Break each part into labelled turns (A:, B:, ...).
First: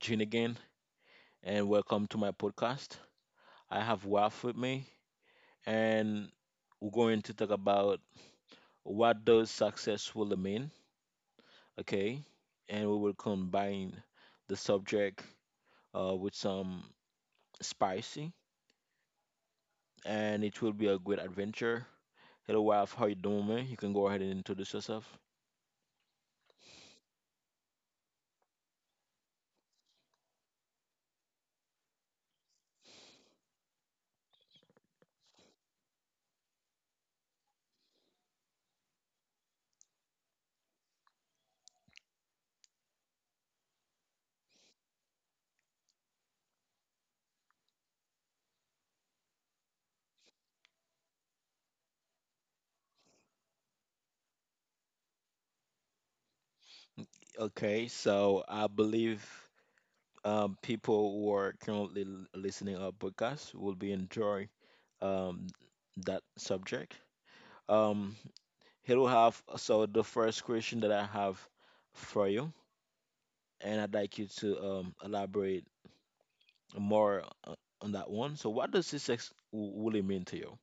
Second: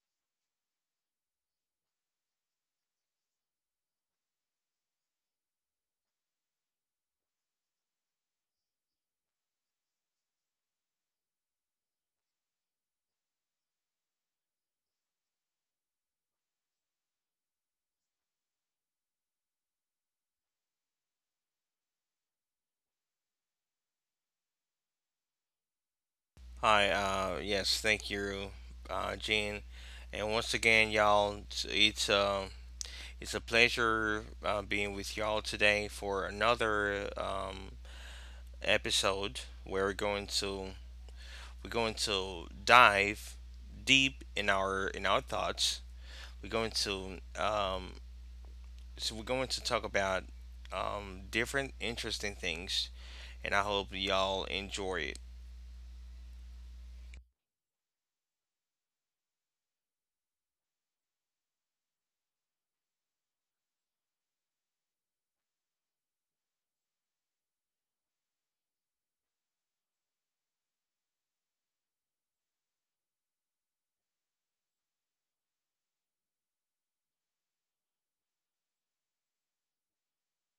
A: Jin again, and welcome to my podcast. I have Ralph with me, and we're going to talk about what does success really mean, okay? And we will combine the subject with some spicy, and it will be a great adventure. Hello, Ralph, how you doing, man? You can go ahead and introduce yourself.
B: Hi, yes, thank you, Gene. And once again, y'all, it's it's a pleasure being with y'all today for another episode where we're going to dive deep in our thoughts. We're going to so we're going to talk about different interesting things, and I hope y'all enjoy it.
A: Okay, so I believe people who are currently listening our podcast will be enjoying um, that subject. Um, Here we have so the first question that I have for you, and I'd like you to elaborate more on that one. So, what does success really mean to you?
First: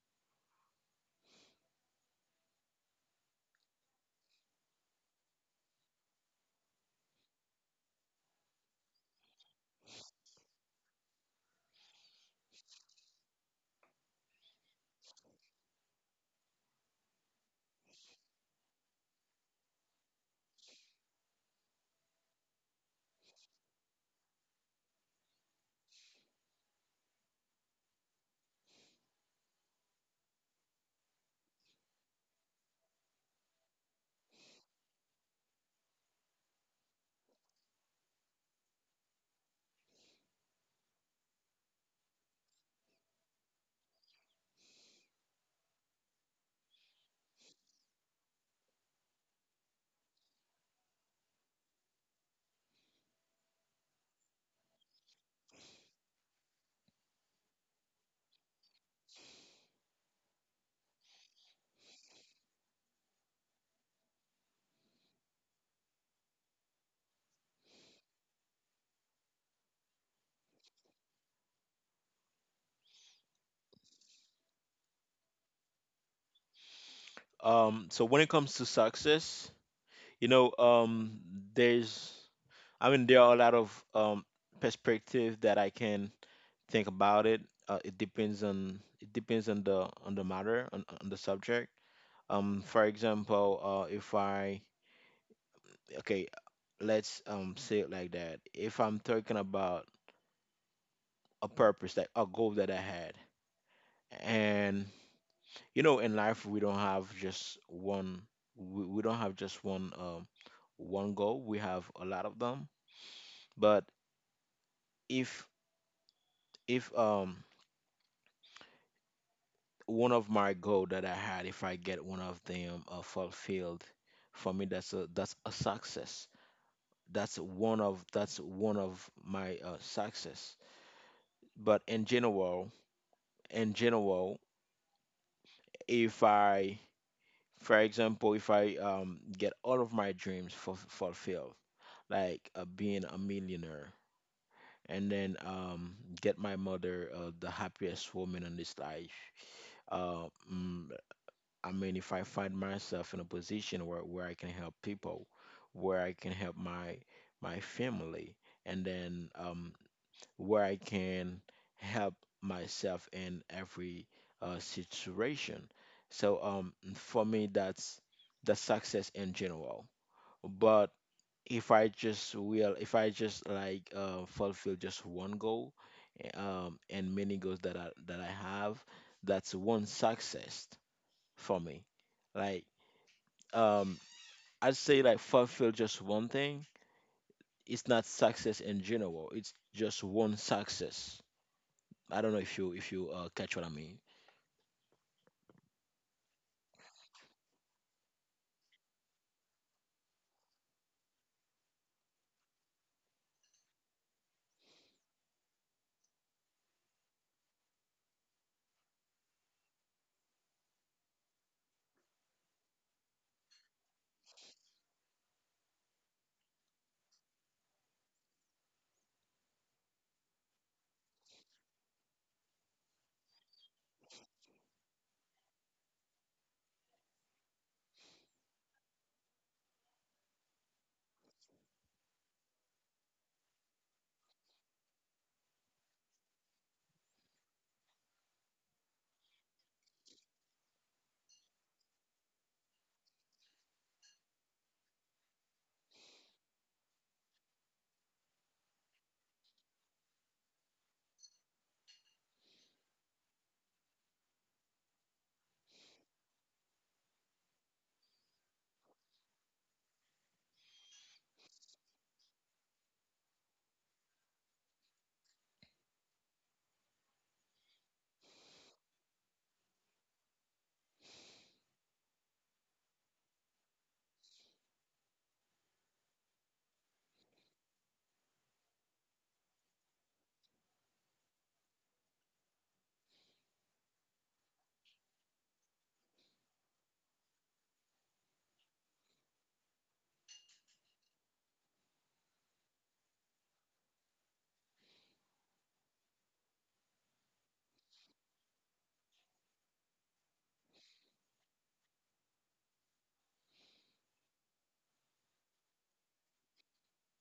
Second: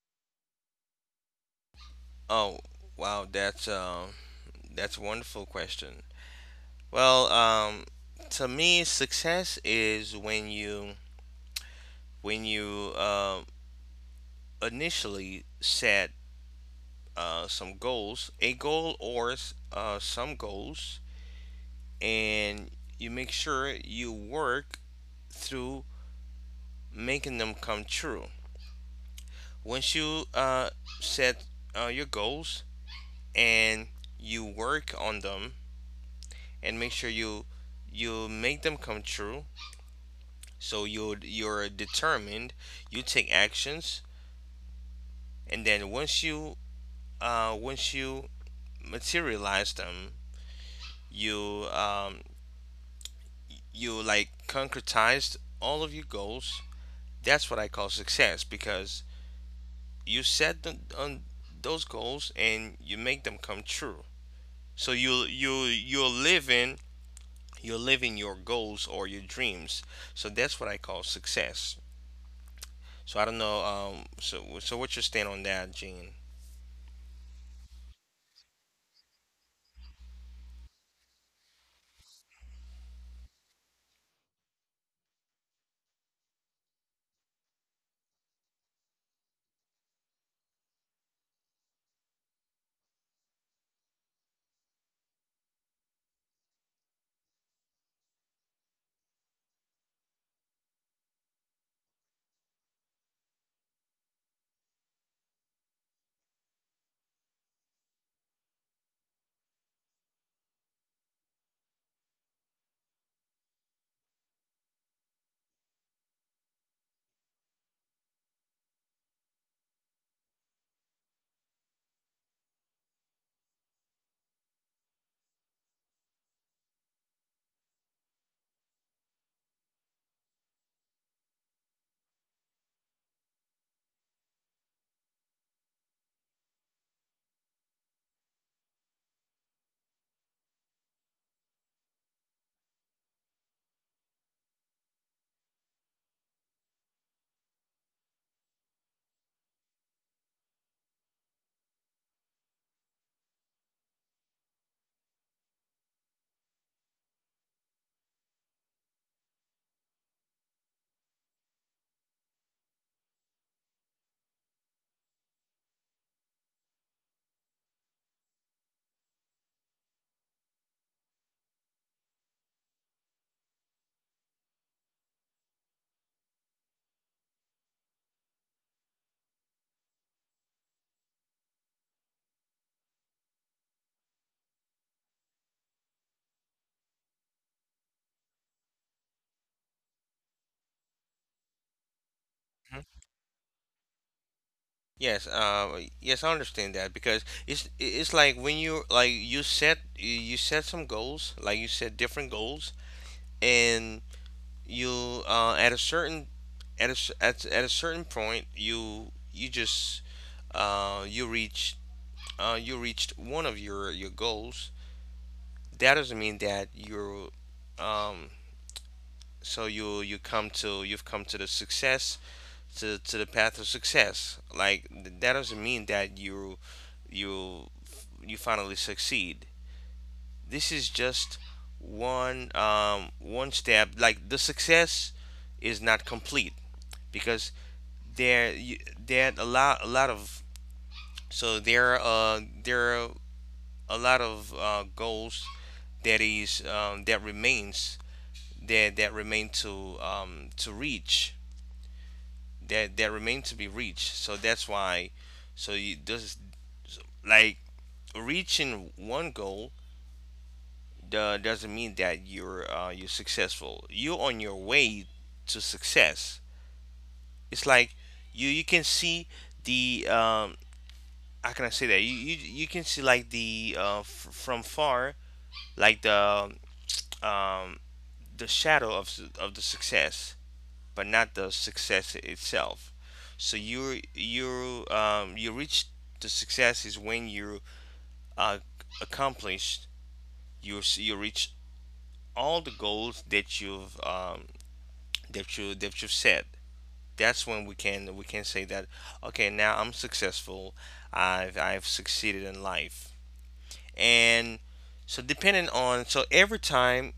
B: Oh, wow, that's a wonderful question. Well, to me, success is when you when you uh, initially set some goals, a goal or s- some goals, and you make sure you work through making them come true. Once you set your goals and you work on them and make sure you make them come true, so you're determined, you take actions and then once you materialize them, you you like concretized all of your goals. That's what I call success because you set them on those goals and you make them come true. So you're living your goals or your dreams. So that's what I call success. So I don't know. So what's your stand on that, Gene?
A: So when it comes to success, you know, there's, I mean, there are a lot of perspective that I can think about it. It depends on the matter on the subject. For example, if I okay, let's say it like that. If I'm talking about a purpose, like a goal that I had, and you know, in life we don't have just one. We don't have just one goal. We have a lot of them. But if if one of my goal that I had, if I get one of them fulfilled, for me that's a success. That's one of my success. But in general, if I, for example, if I get all of my dreams fulfilled, like being a millionaire, and then get my mother the happiest woman in this life, uh, mm, I mean, if I find myself in a position where I can help people, where I can help my family, and then where I can help myself in every situation. So for me, that's the success in general. But if I just like fulfill just one goal, and many goals that I have, that's one success for me. Like um I'd say like fulfill just one thing. It's not success in general. It's just one success. I don't know if you catch what I mean.
B: Yes, yes, I understand that because it's like when you like you set some goals, like you set different goals, and you at a certain at a, at a certain point you just uh, you reach you reached one of your goals. That doesn't mean that you're um, so you've come to the success to the path of success. Like that doesn't mean that you you finally succeed. This is just one one step. Like the success is not complete because there you, there are a lot of so there there are a lot of goals that is um, that remains that that remain to reach that that remain to be reached. So that's why. So you does like reaching one goal doesn't mean that you're successful. You're on your way to success. It's like you can see the how can I say that you can see like the from far like um, the shadow of the success. But not the success itself. So you you reach the success is when you uh, accomplished you you reach all the goals that you that you've set. That's when we can say that okay now I'm successful. I've succeeded in life and so depending on so every time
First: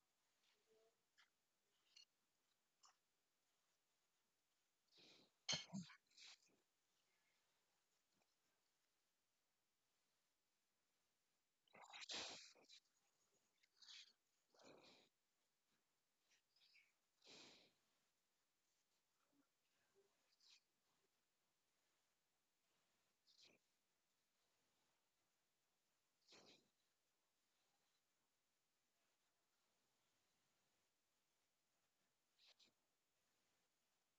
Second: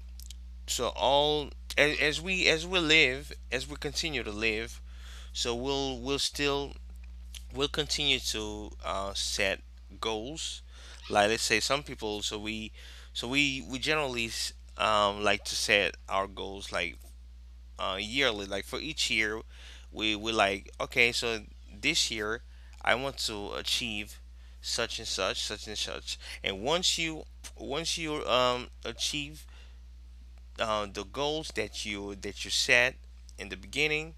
B: so all as we live as we continue to live so we'll continue to set goals. Like let's say some people, we generally like to set our goals like yearly. Like for each year, we like okay, so this year I want to achieve such and such, such and such. And once you achieve the goals that you set in the beginning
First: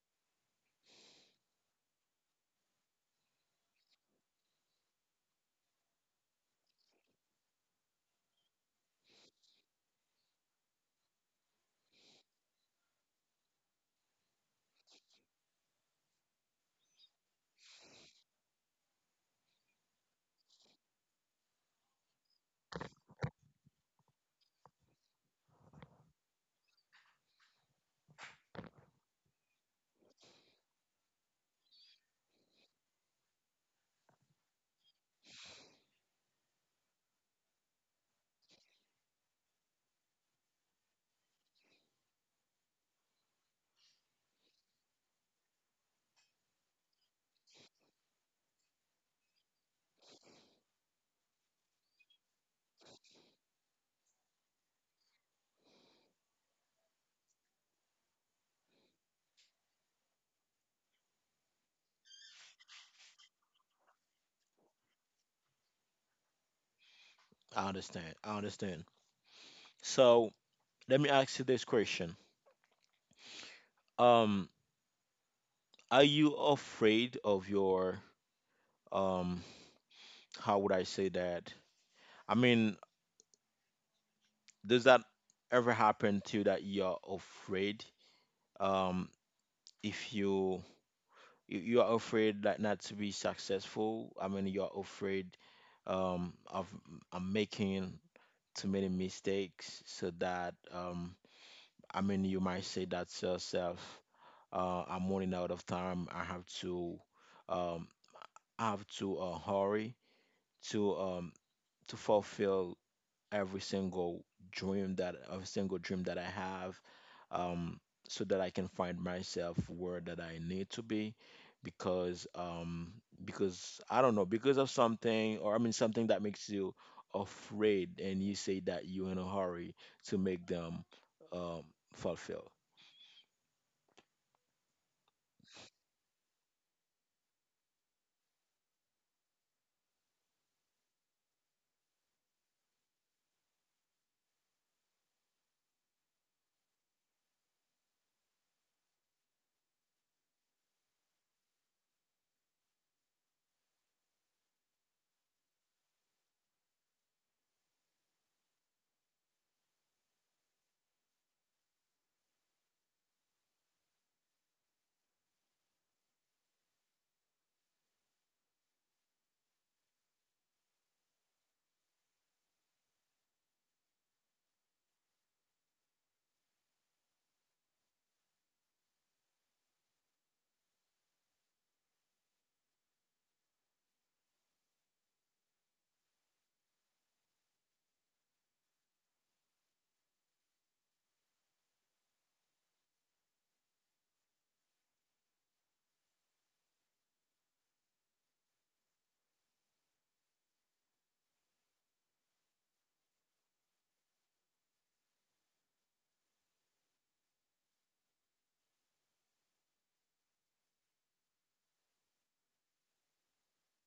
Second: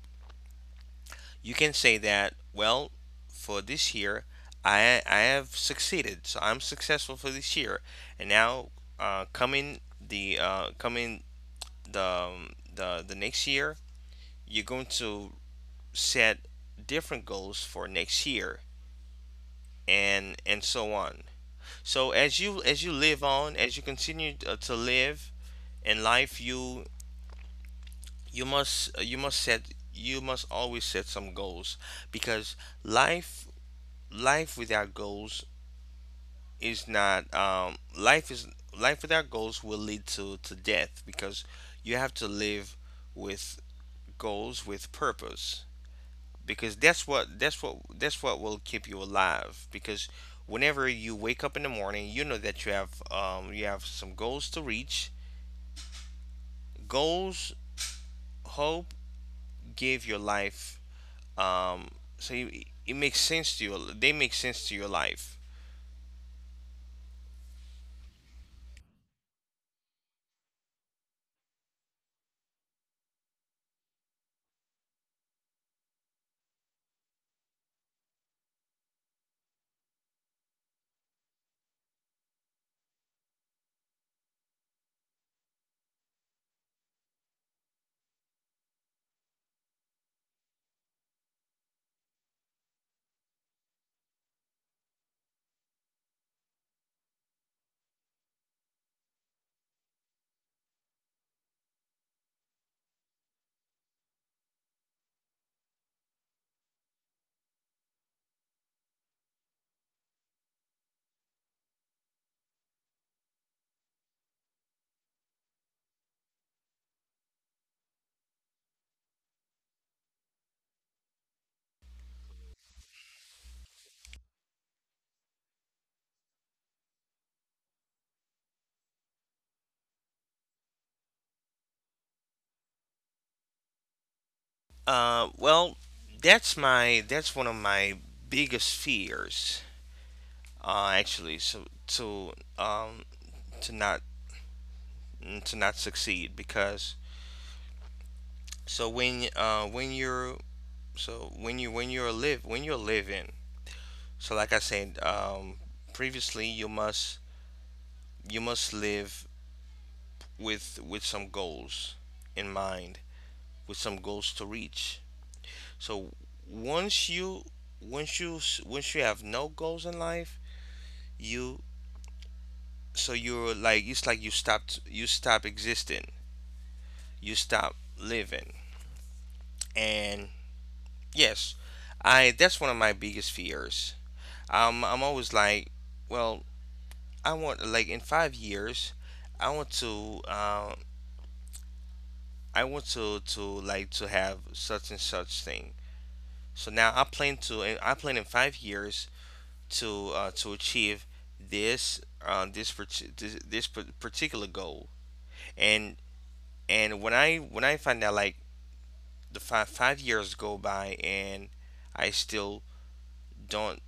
B: you can say that, well, for this year, I have succeeded, so I'm successful for this year. And now, uh, coming coming the the next year, you're going to set different goals for next year, and so on. So as you live on, as you continue to live in life, you must set you must always set some goals because life life without goals is not life is life without goals will lead to death because you have to live with goals with purpose because that's what will keep you alive because whenever you wake up in the morning you know that you have some goals to reach, goals, hope give your life um, so you, it makes sense to you, they make sense to your life.
A: I understand. I understand. So let me ask you this question. Um, are you afraid of your um? How would I say that? I mean, does that ever happen to you that you're afraid? Um, if you are afraid like not to be successful. I mean, you are afraid of making too many mistakes, so that I mean, you might say that to yourself, "I'm running out of time. I have to, um, hurry to um, to fulfill every single dream that I have, um, so that I can find myself where that I need to be, because um, because I don't know because of something or I mean something that makes you afraid and you say that you're in a hurry to make them um, fulfill."
B: Well, that's one of my biggest fears actually, so um to not to not succeed because so when you're so when you're live when you're living, so like I said previously, you must live with some goals in mind, with some goals to reach, so once you once you once you have no goals in life you, so you're like, it's like you stopped you stop existing, you stop living. And yes, I that's one of my biggest fears. I'm always like, well, I want like in 5 years, I want to like to have such and such thing. So now I plan in 5 years to achieve this particular goal. And when I find out like the five years go by and I still don't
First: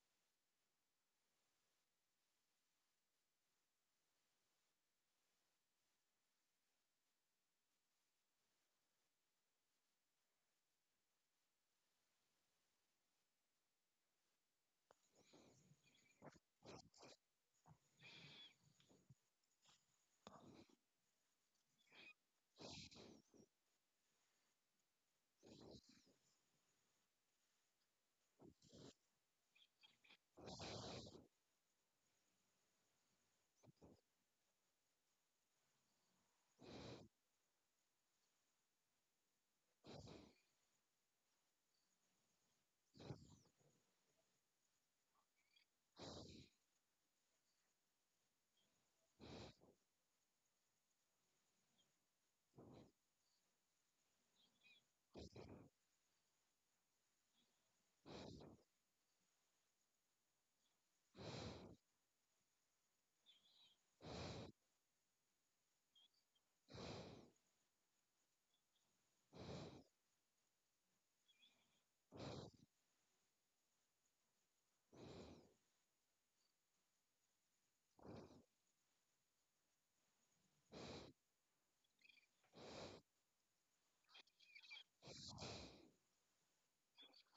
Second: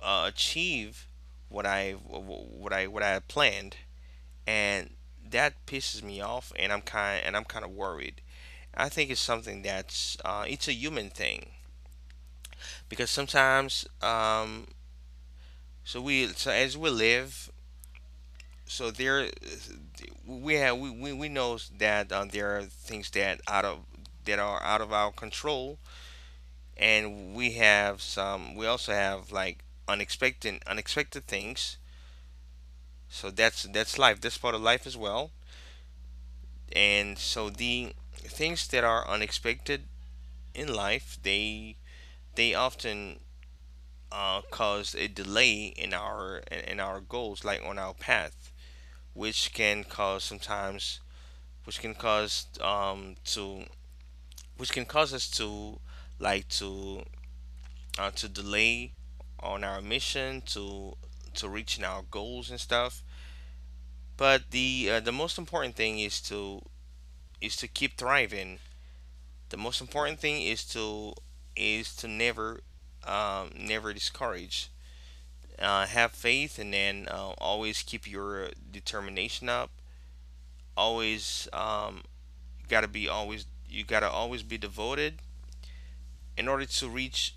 B: achieve what I had planned, and that pisses me off, and I'm kind of worried. I think it's something that's it's a human thing because sometimes so we so as we live so there we have we know that there are things that out of that are out of our control, and we have some, we also have like unexpected things. So that's life. That's part of life as well. And so the things that are unexpected in life, they often cause a delay in in our goals, like on our path, which can cause sometimes, which can cause to which can cause us to like to to delay on our mission to reaching our goals and stuff. But the most important thing is to keep thriving. The most important thing is to never never discourage. Have faith, and then always keep your determination up. Always gotta be always You gotta always be devoted in order to reach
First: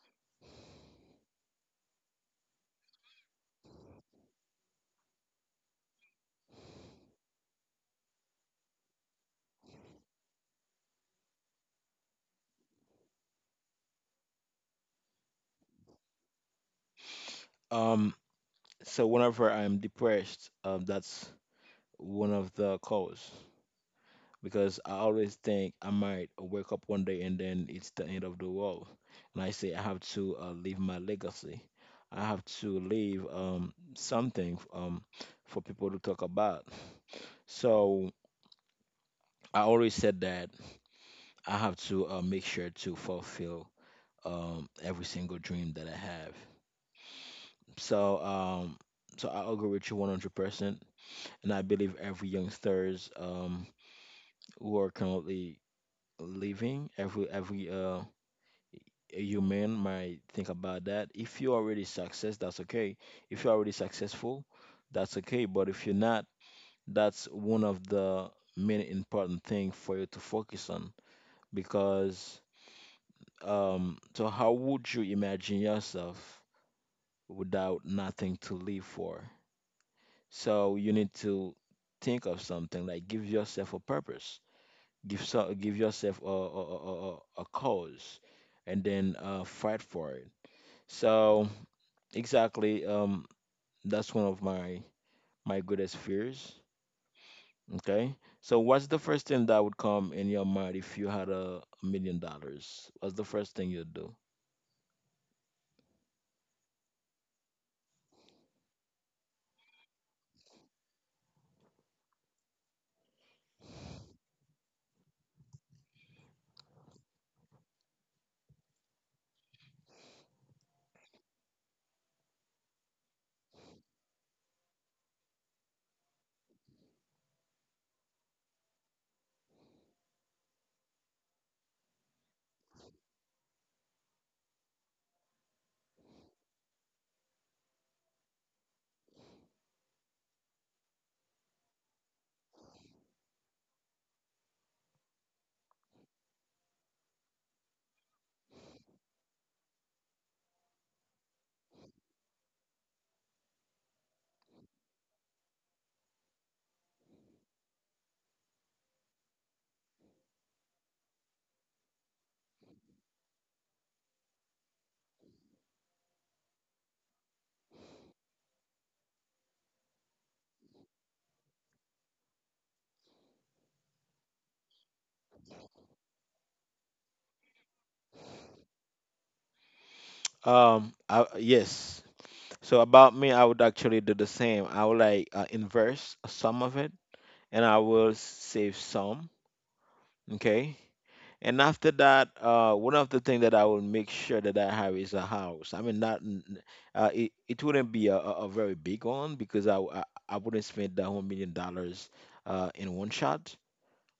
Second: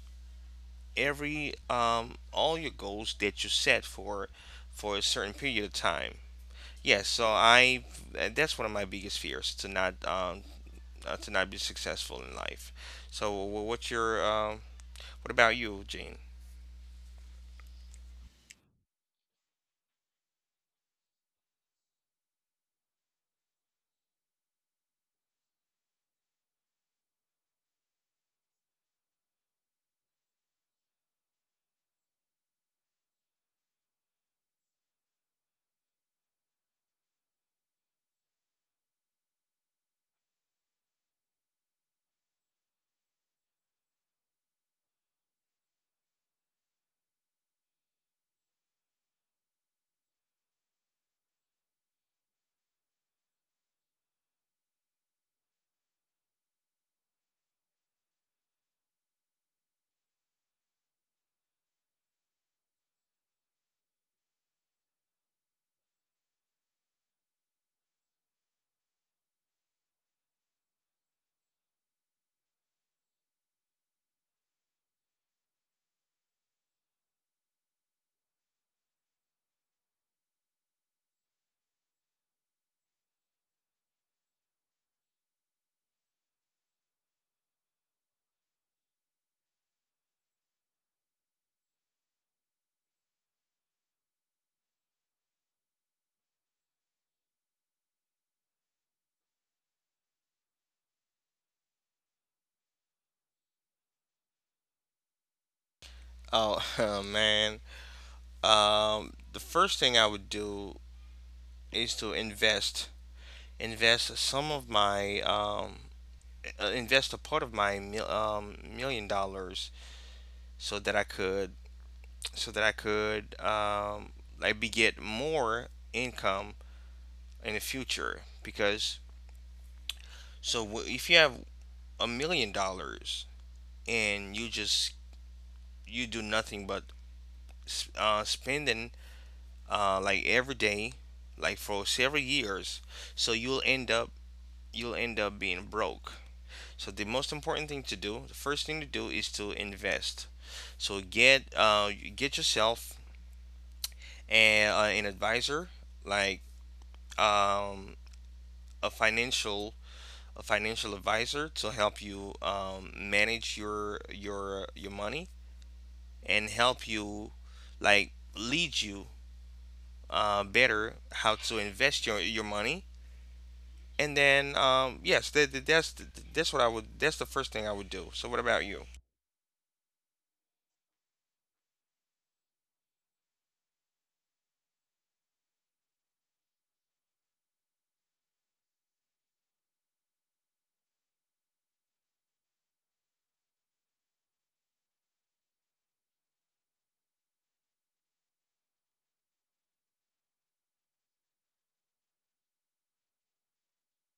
B: every all your goals that you set for a certain period of time. Yes, yeah, so I that's one of my biggest fears, to not be successful in life. So what's your um, what about you, Gene?
A: Um, so whenever I'm depressed, that's one of the cause. Because I always think I might wake up one day and then it's the end of the world. And I say I have to leave my legacy. I have to leave something for people to talk about. So I always said that I have to make sure to fulfill every single dream that I have. So um, so I agree with you 100%. And I believe every youngsters who are currently living, every you man might think about that. If you're already success, that's okay. If you're already successful, that's okay. But if you're not, that's one of the many important thing for you to focus on because so how would you imagine yourself without nothing to live for? So you need to think of something like give yourself a purpose. Give yourself a cause and then fight for it. So, exactly. That's one of my greatest fears. Okay. So what's the first thing that would come in your mind if you had $1 million? What's the first thing you'd do?
B: Oh, man. The first thing I would do is to invest, invest some of my, invest a part of my million dollars so that I could, so that I could, like, be get more income in the future. Because, so if you have $1 million, and you just, you do nothing but spending like every day, like for several years. So you'll end up being broke. So the most important thing to do, the first thing to do is to invest. So get yourself a, an advisor, like um, a financial a financial advisor to help you manage your money and help you, like, lead you better how to invest your money. And then, yes, that's what I would. That's the first thing I would do. So, what about you?
A: Yes. So about me, I would actually do the same. I would like invest some of it, and I will save some. Okay. And after that, one of the things that I will make sure that I have is a house. I mean, not it wouldn't be a very big one because I wouldn't spend the whole $1 million in one shot.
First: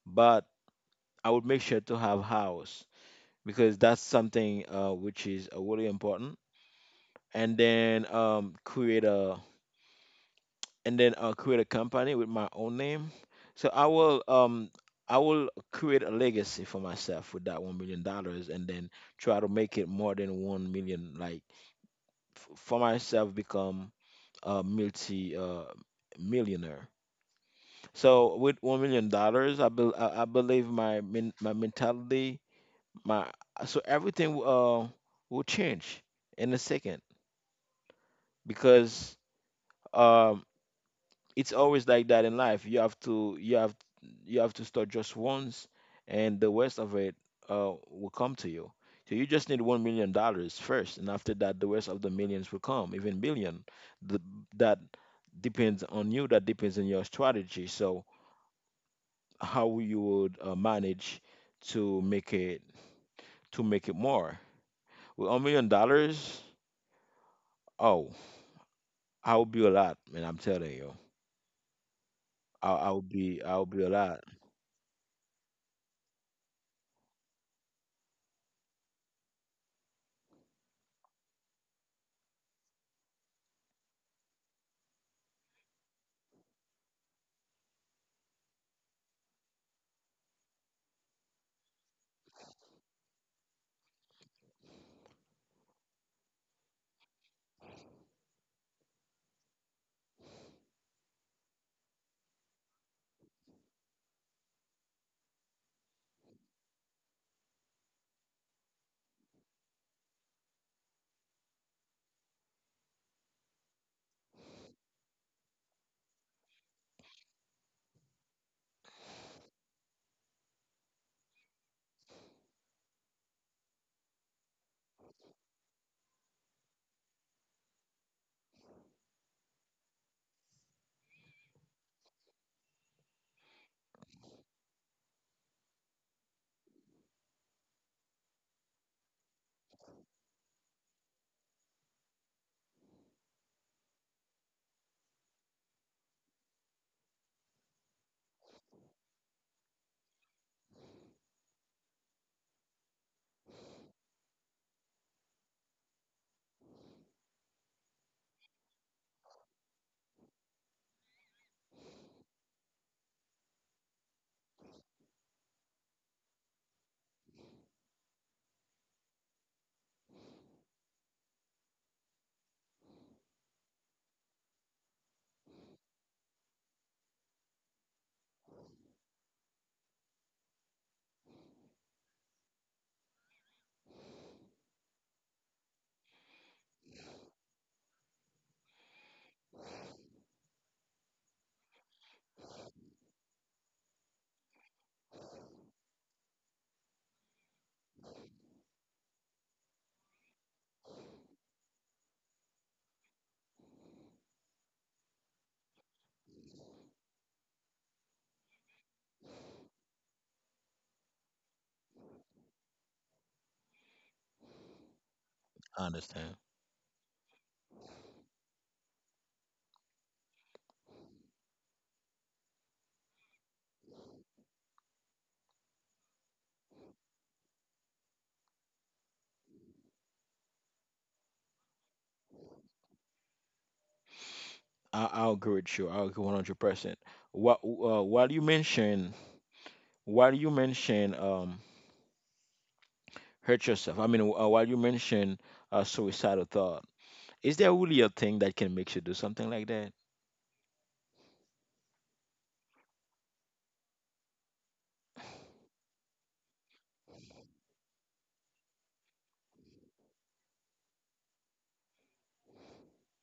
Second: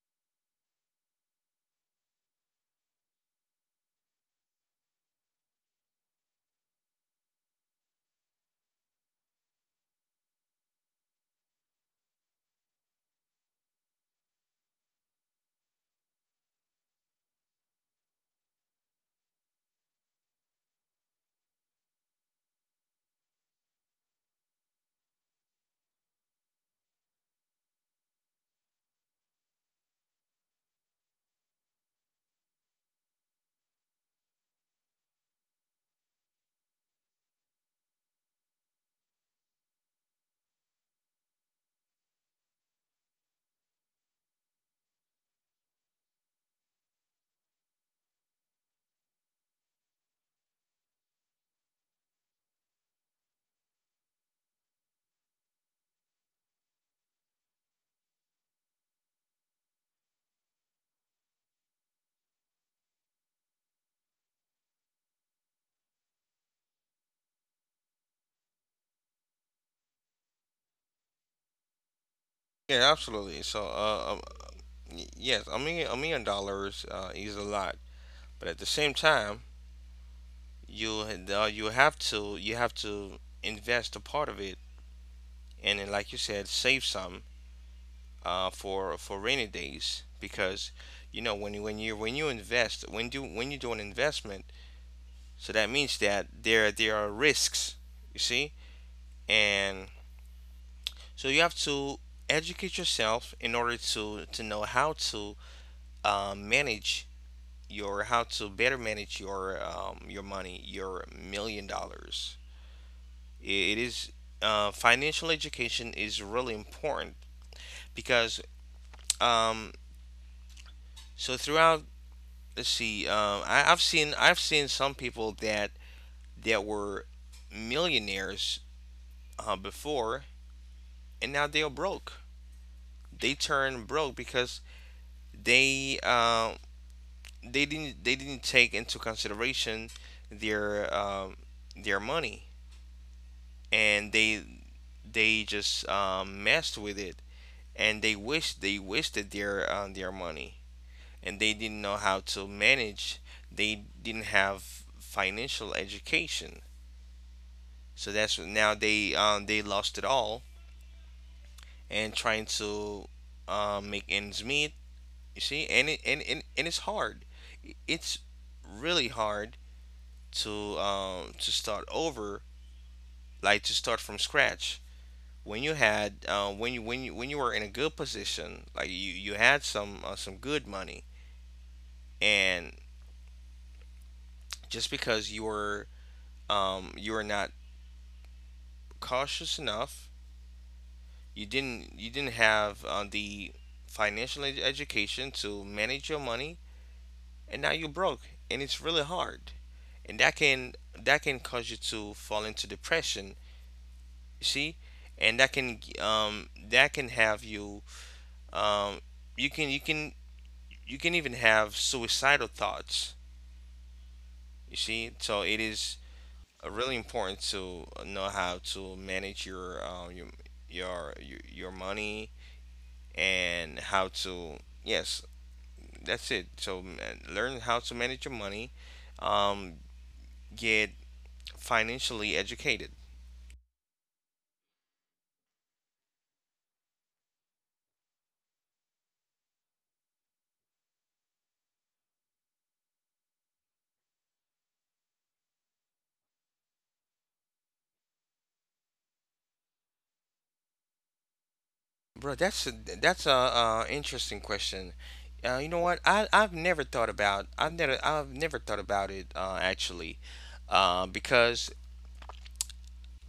A: But I would make sure to have house because that's something which is really important. And then create a company with my own name. So I will create a legacy for myself with that $1 million, and then try to make it more than 1 million, like for myself become a multi millionaire. So with $1 million, I believe my mentality, my so everything will change in a second because, um it's always like that in life. You have to start just once, and the rest of it will come to you. So you just need $1 million first, and after that, the rest of the millions will come, even billion. The, that depends on you. That depends on your strategy. So how you would manage to make it to make it more with $1 million. Oh, I will be a lot, man. I'm telling you,
B: Yeah, absolutely.
A: I
B: So,
A: will be a lot.
B: yes, $1 million is a lot, but at the same time, you have to invest a part of it, and then, like you said, save some for rainy days because you know when you when you when you invest when you do an investment, so that means that there are risks, you see, and so you have to educate yourself in order to know how to manage your how to better manage your money, your million dollars. It is financial education is really important because um, so throughout, let's see, I've seen some people that were millionaires before, and now they are broke. They turn broke because they uh, they didn't take into consideration their um, their money, and they just messed with it, and they wasted their money, and they didn't know how to manage. They didn't have financial education. So that's now they lost it all and trying to make ends meet, you see. And it's hard. It's really hard to to start over, like to start from scratch, when you had when you when you when you were in a good position, like you had some good money, and just because you were not cautious enough, you didn't have the financial education to manage your money, and now you're broke, and it's really hard. And that can cause you to fall into depression, you see. And that can have you, um, you can you can even have suicidal thoughts, you see. So it
A: I
B: is
A: understand.
B: really important to know how to manage your your money, and how to, yes, that's it. So man, learn how to manage your money. um, get financially educated.
A: I'll agree with you. I agree 100%. What, while you mention, hurt yourself, I mean, while you mention suicidal thought, is there really a thing that can make you do something like that?
B: Bro, that's a interesting question. You know what, I've never thought about, I've never thought about it actually. Because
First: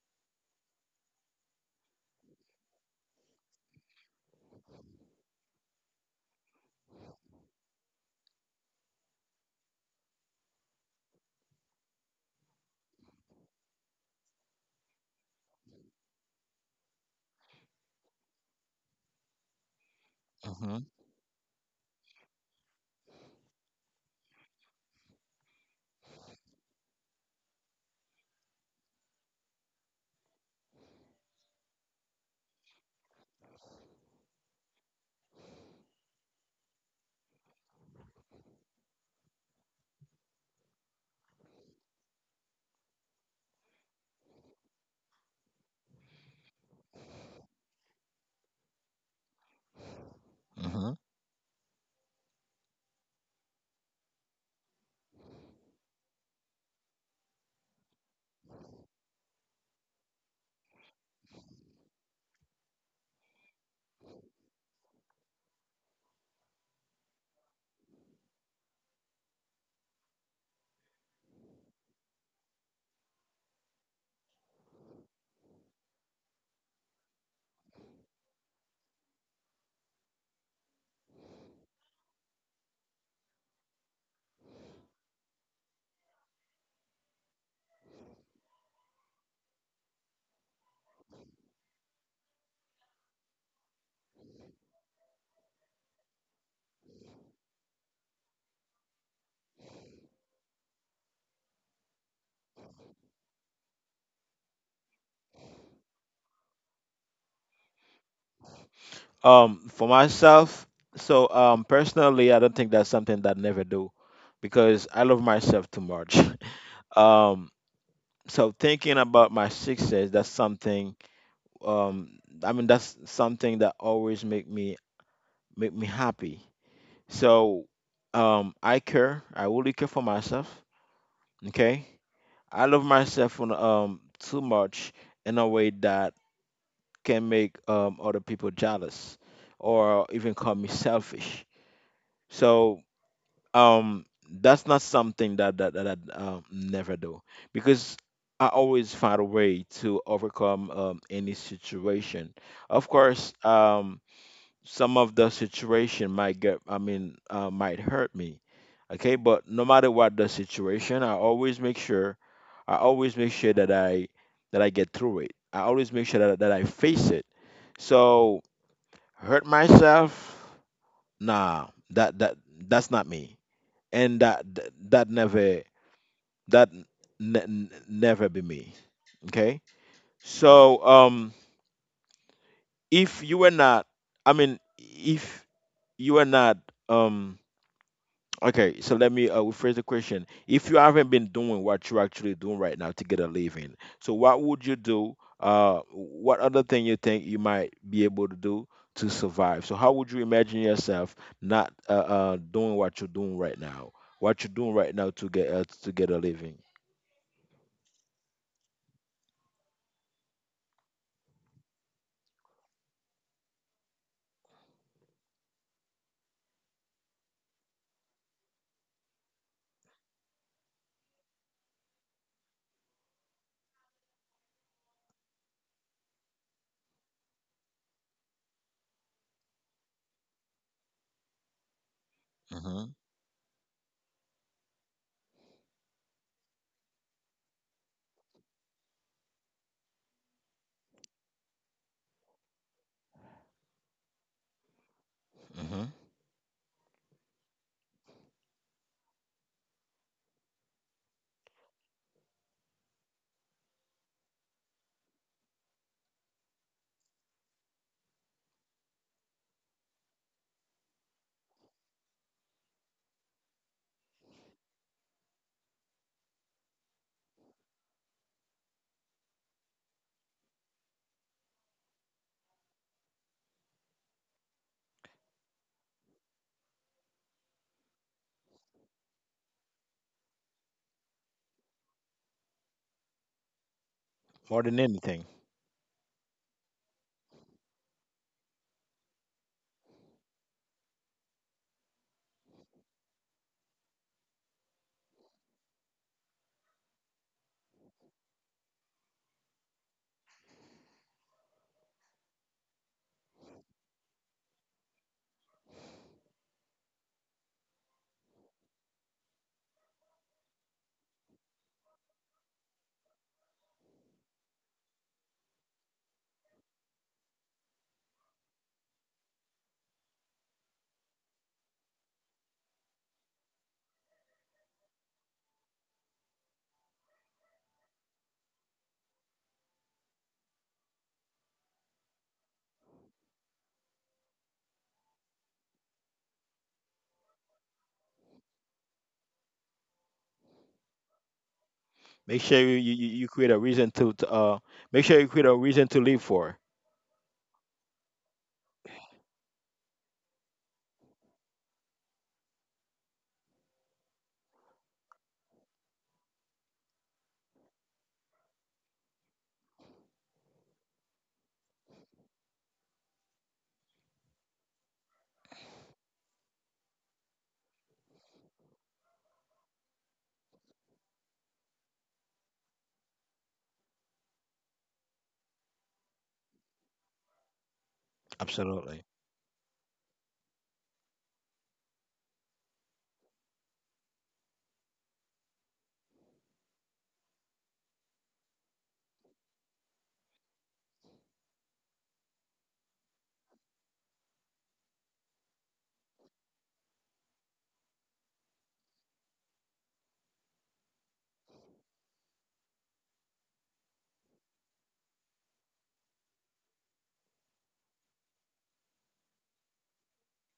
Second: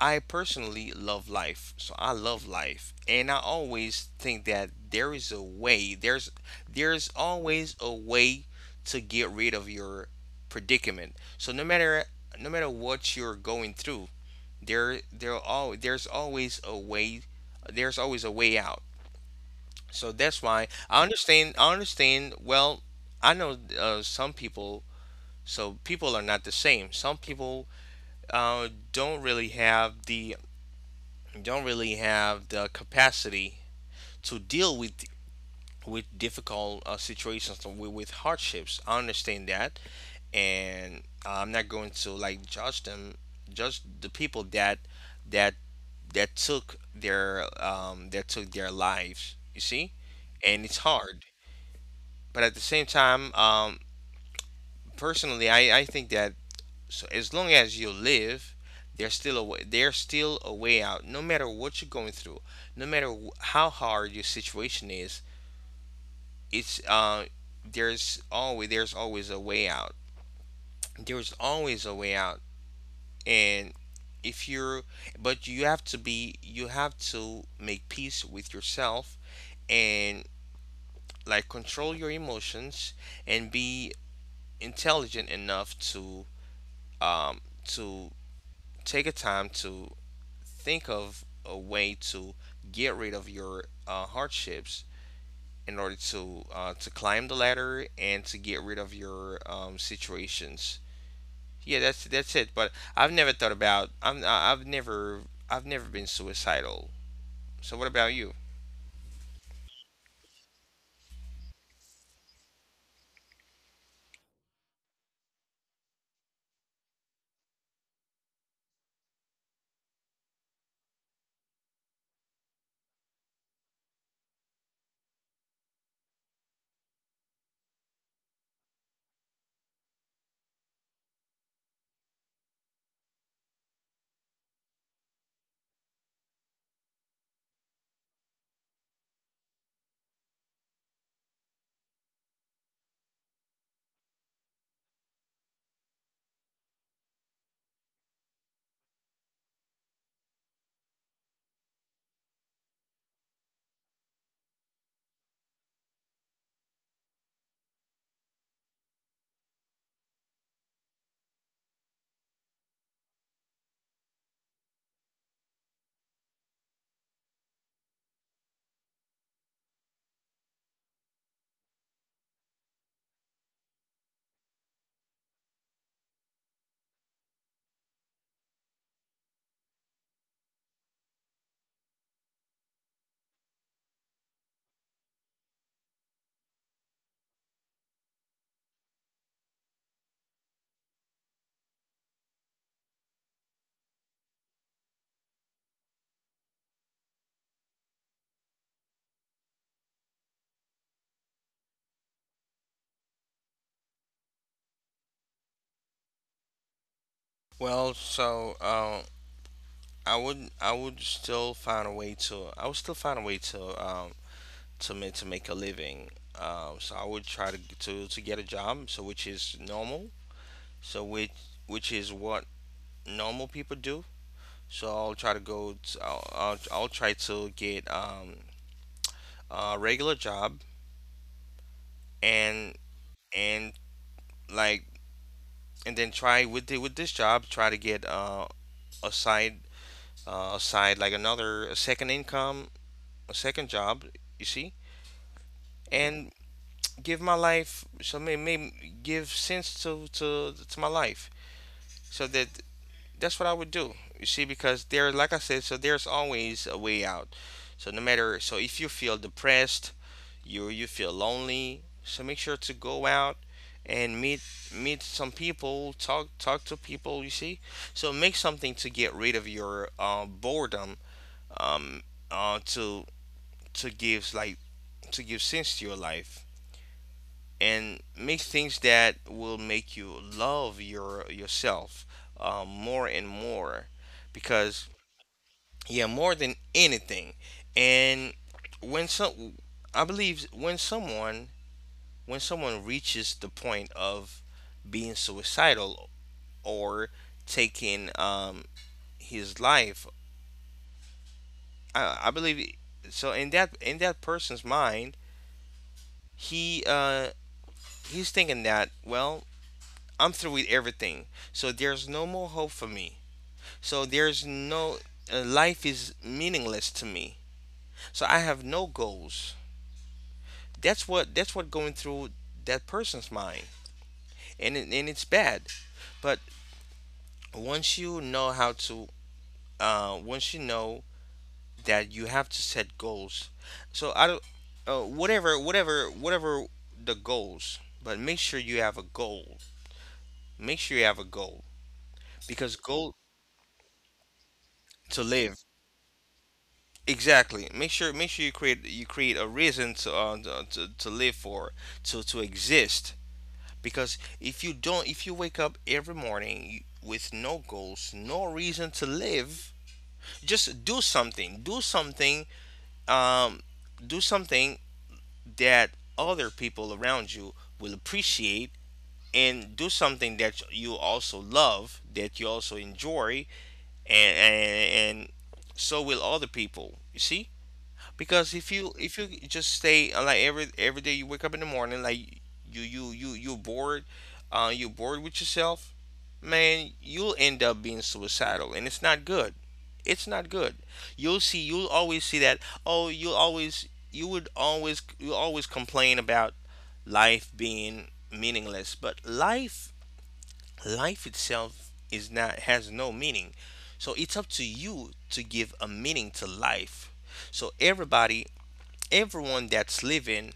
B: I personally love life. So I love life. And I always think that there is a way. There's always a way to get rid of your predicament. So no matter what you're going through, there's always a way, there's always a way out. So that's why
A: Hmm.
B: I understand well. I know some people, so people are not the same. Some people don't really have the, don't really have the capacity to deal with difficult situations, with hardships. I understand that, and I'm not going to like judge them, judge the people that that that took their that took their lives. You see, and it's
A: Hmm.
B: hard, but at the same time, personally, I think that, so as long as you live, there's still a way out. No matter what you're going through, no matter how hard your situation is, it's there's always, there's always a way out. There's always a way out. And if you're, but you have to be, you have to make peace with yourself and like control your emotions and be intelligent enough um to take a time to think of a way to get rid of your hardships, in order to climb the ladder and to get rid of your situations. Yeah, that's it. But I've never thought about. I've never. I've never been suicidal. So what about you?
A: For myself, so personally, I don't think that's something that I never do because I love myself too much. um, so thinking about my success, that's something, I mean, that's something that always make me happy. So I care. I really care for myself. Okay, I love myself too much in a way that can make other people jealous or even call me selfish. So that's not something that I never do because I always find a way to overcome any situation. Of course, some of the situation might get I mean, might hurt me, okay, but no matter what the situation, I always make sure that I get through it. I always make sure that I face it. So hurt myself, nah, that's not me. And that never be me, okay. So if you were not I mean, if you were not um okay, so let me rephrase the question. If you haven't been doing what you're actually doing right now to get a living, so what would you do? What other thing you think you might be able to do to survive? So how would you imagine yourself not doing what you're doing right now? What you're doing right now to get a living?
B: Well, so I would. I would still find a way to. I would still find a way to. To make, to make a living. So I would try to get a job. So which is normal. So which which is what normal people do. I'll try to get a regular job, and
A: Hmm.
B: and like, and then try with the, with this job, try to get a side, a side, like another, a second income, a second job, you see.
A: Hmm.
B: And give my life, so may give sense to my life. So that that's what I would do, you see. Because there, like I said, so there's always a way out. So no matter, so if you feel depressed, you feel lonely, so make sure to go out and meet, meet some people, talk to people, you see. So make something to get rid of your boredom. um to give, like to give sense to your life, and make things that will make you love yourself, more and more
A: More than
B: because,
A: anything,
B: yeah, more than anything. And when some I believe when someone, when someone reaches the point of being suicidal or taking, his life, I believe so, in that, in that person's mind, he uh, he's thinking that, well, I'm through with everything, so there's no more hope for me. So there's no life is meaningless to me. So I have no goals. That's what going through that person's mind, and and it's bad. But once you know how to once you know that you have to set goals. So I don't, whatever the goals, but make sure you have a goal. Make sure you have a goal
A: make sure you,
B: because
A: you, you
B: goal
A: you create a reason to, make sure
B: to
A: you create a
B: live.
A: reason to live for.
B: Exactly. Make sure you create a reason to to live for, to exist. Because if you don't, if you wake up every morning with no goals, no reason to live, just do something. Do something, um do something that other people around you will appreciate, and do something that you also love, that you also enjoy, and so will other people, you see. Because if you,
A: Absolutely,
B: if you just stay like every day you wake up in the morning, like you you're bored, you're bored with yourself. Man, you'll end up being suicidal, and it's not good. It's not good. You'll see, you'll always see that, oh, you'll always, you would always, you always complain about life being meaningless, but life, life itself is not has no meaning. So it's up to you to give a meaning to life. So everybody, everyone that's living,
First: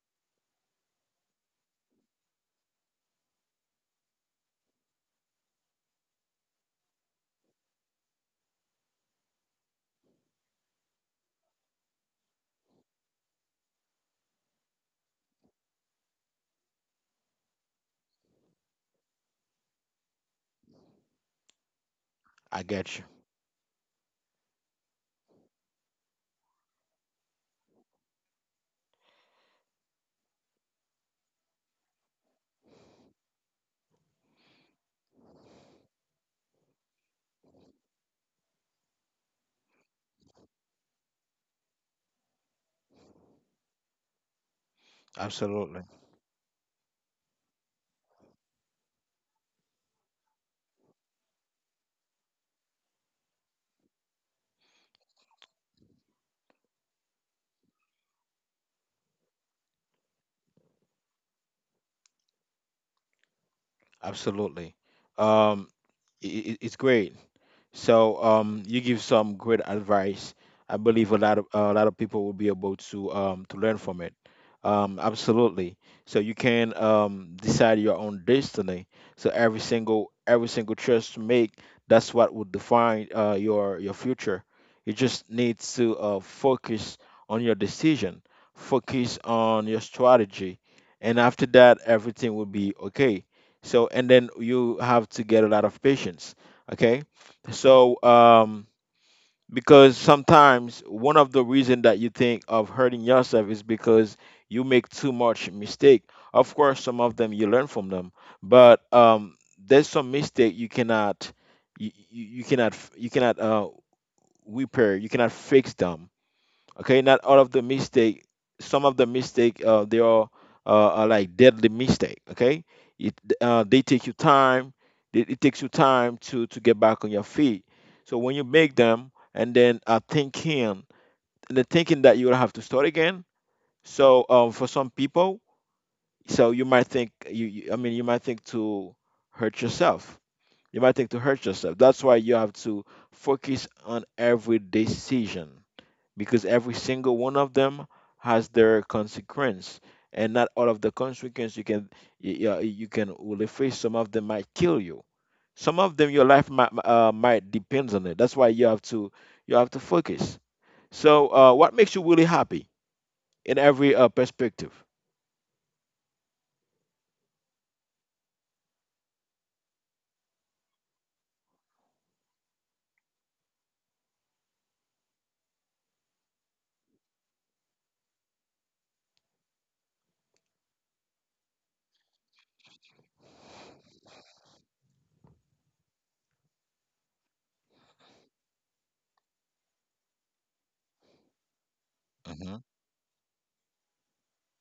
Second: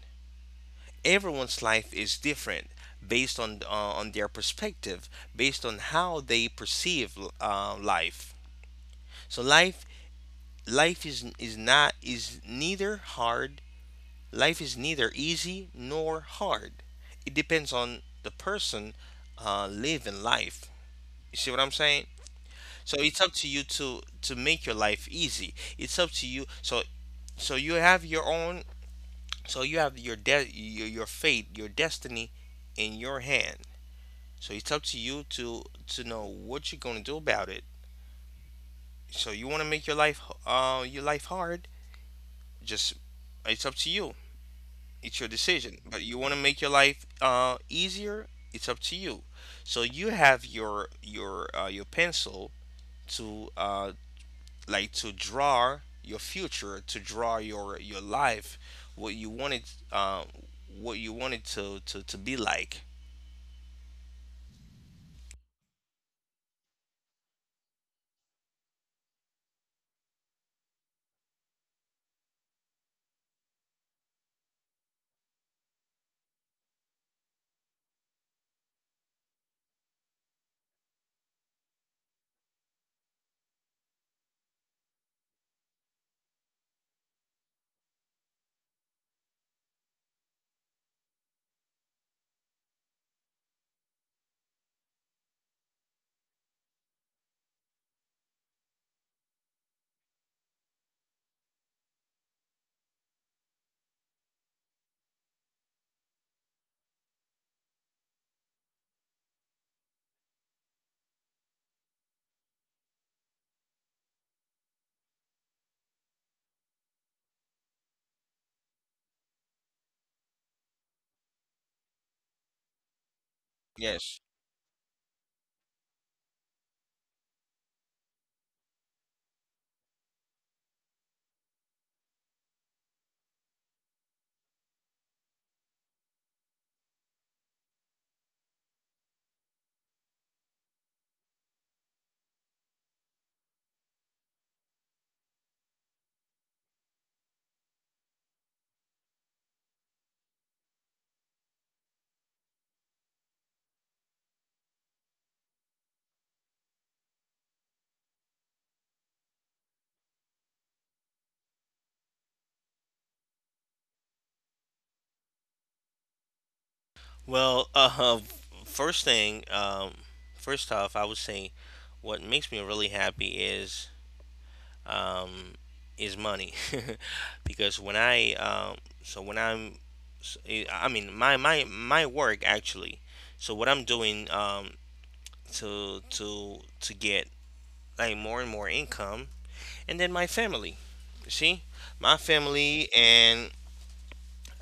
B: everyone's life is different based on their perspective, based on how they perceive life. So life life is not is neither hard. Life is neither easy nor hard. It depends on the person living life. You see what I'm saying?
A: I
B: So
A: get you.
B: it's up to you to make your life easy. It's up to you. So you have your own. So you have your fate, your destiny in your hand. So it's up to you to know what you're going to do about it. So you want to make your life hard? Just, it's up to you. It's your decision.
A: Absolutely.
B: But you want to make your life easier? It's up to you. So you have your pencil to like to draw your future, to draw your life, what you wanted, uh what you wanted to be like.
A: Absolutely. Um, it's great. So you give some great advice. I believe a lot of people will be able to learn from it. Absolutely. So you can decide your own destiny. So every single choice you make, that's what would define your future. You just need to focus on your decision, focus on your strategy, and after that, everything will be okay. So, and then you have to get a lot of patience. Okay, so, because sometimes one of the reason that you think of hurting yourself is because you make too much mistake. Of course, some of them you learn from them, but there's some mistake you cannot repair. You cannot fix them. Okay, not all of the mistake, some of the mistake they are like deadly mistake. Okay, it they take you
B: Yes.
A: time. It takes you time to get back on your feet. So when you make them, and then thinking, and the thinking that you will have to start again. So for some people, so you might think you, you I mean you might think to hurt yourself. You might think to hurt yourself. That's why you have to focus on every decision, because every single one of them has their consequence. And not all of the consequence you can yeah, you can will face. Some of them might kill you, some of them your life might depends on it. That's why you have to, you have to focus. So what makes you really happy in every perspective?
B: Well, first thing, first off, I would say what makes me really happy is, um, is money, because when I so when I'm, s- eh, I mean my work actually. So what I'm doing, to get, like, more and more income, and then my family. See, my
A: Hmm.
B: family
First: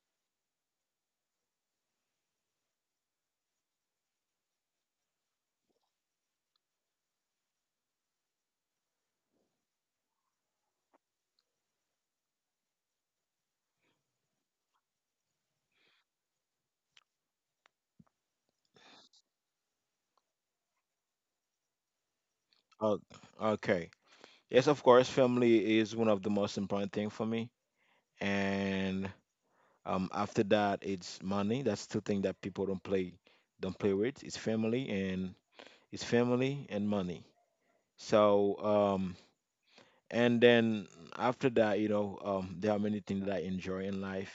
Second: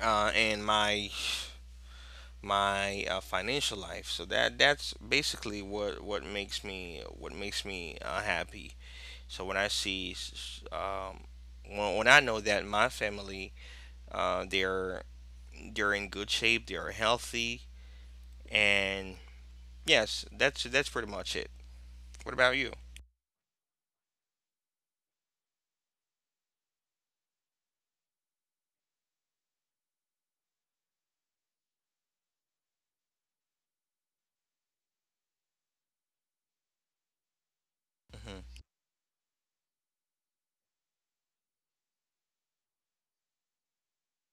B: and my financial life. So that's basically what makes me, what makes me happy. So when I see, when I know that my family uh, they're they're in good shape, they're healthy, and yes, that's pretty much it. What about you?
A: Oh, okay. Yes, of course, family is one of the most important thing for me, and after that, it's money. That's two things that people don't play, don't play with. It's family and, it's family and money. So
B: Hmm.
A: and then after that, you know, there are many things that I enjoy in life.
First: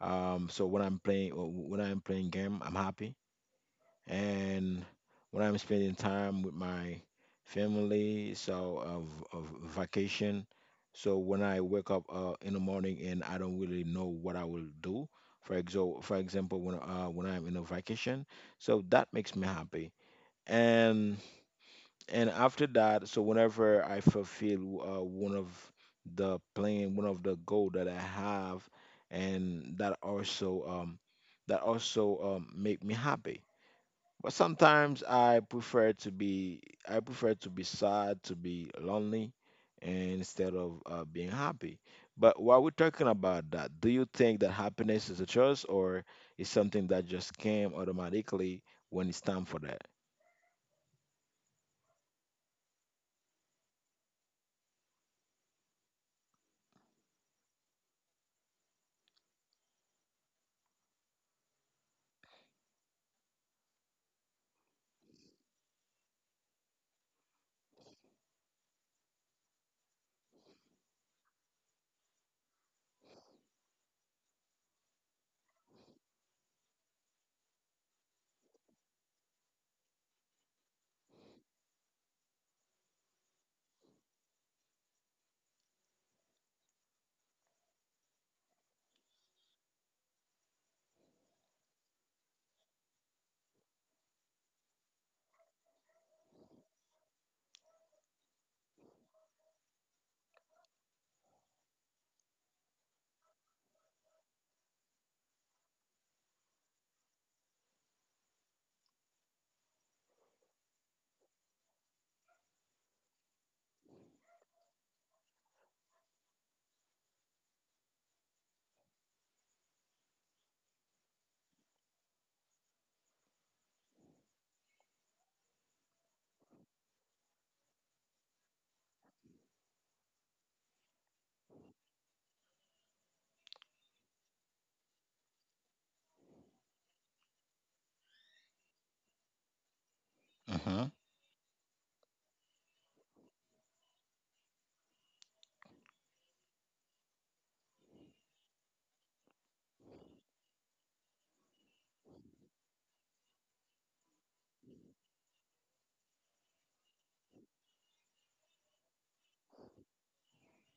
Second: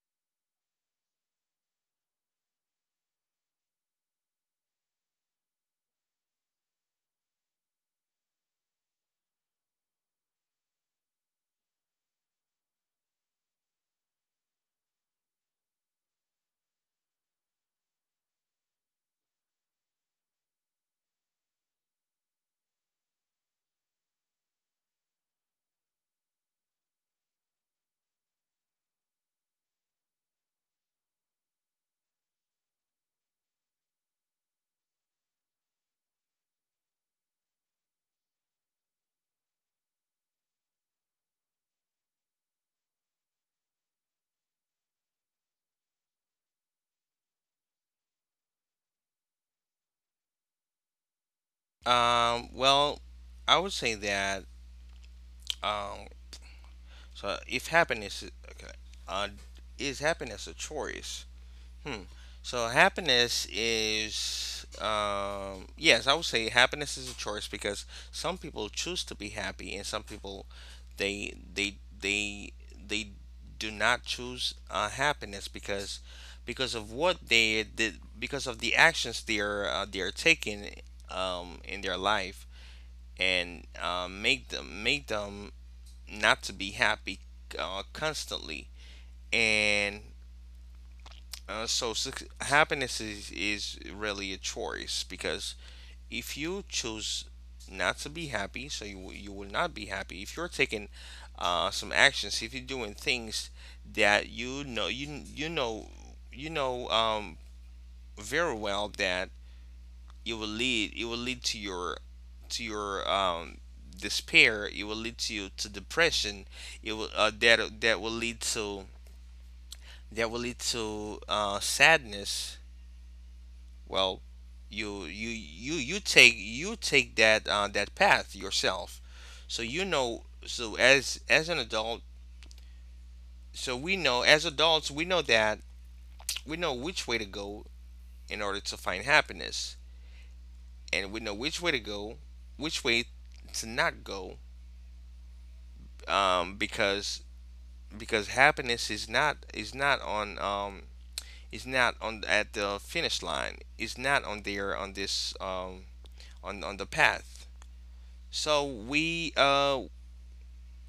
A: So when I'm playing, when I'm playing game, I'm happy. And when I'm spending time with my family, so of vacation. So when I wake up in the morning and I don't really know what I will do, for example, when I'm in a vacation, so that makes me happy. And and after that, so whenever I fulfill one of the plan, one of the goal that I have, and that also make me happy. But sometimes I prefer to be, I prefer to be sad, to be lonely, and instead of being happy. But while we're talking about that, do you think that happiness is a choice, or is something that just came automatically when it's time for that?
B: Well, I would say that, um, so if happiness is, okay, uh, is happiness a choice? Hmm. So happiness is, yes, I would say happiness is a choice because some people choose to be happy, and some people they they do not choose happiness because of what they did, because of the actions they are, they are taking in their life, and make them, make them not to be happy constantly. And so suc happiness is really a choice because if you choose not to be happy, so you will not be happy. If you're taking some actions, if you're doing things that you know, you know very well that it will lead to your despair. It will lead to you to depression. It will that will lead to, that will lead to sadness. Well, you you take, you take that that path yourself. So you know, so as an adult, so we know as adults, we know that, we know which way to go in order to find happiness,
A: Hmm.
B: and we know which way to go, which way to not go, um, because because happiness is not, is not on is not on at the finish line, is not on there on this, on the path. So we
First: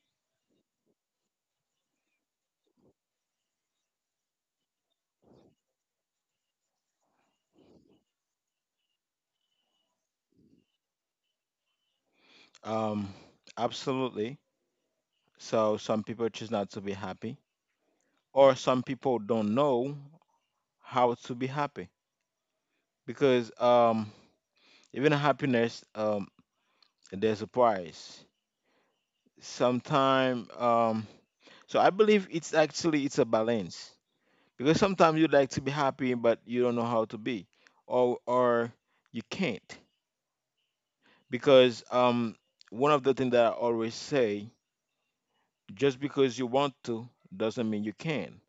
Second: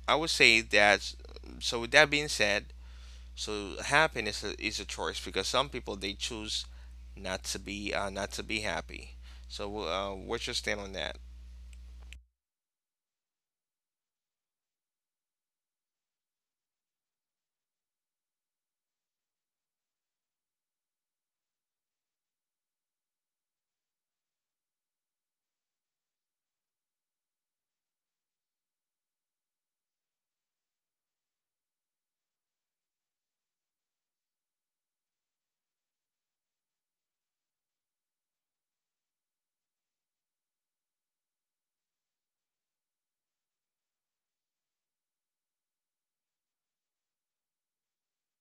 B: I would say that. So with that being said, so happiness is a choice because some people they choose not to be not to be happy. So what's your stand on that?
A: Um, absolutely. So some people choose not to be happy, or some people don't know how to be happy because even happiness, there's a price. Sometime, so I believe it's actually, it's a balance, because sometimes you'd like to be happy but you don't know how to be, or you can't, because one of the things that I always say, just because you want to doesn't mean you can.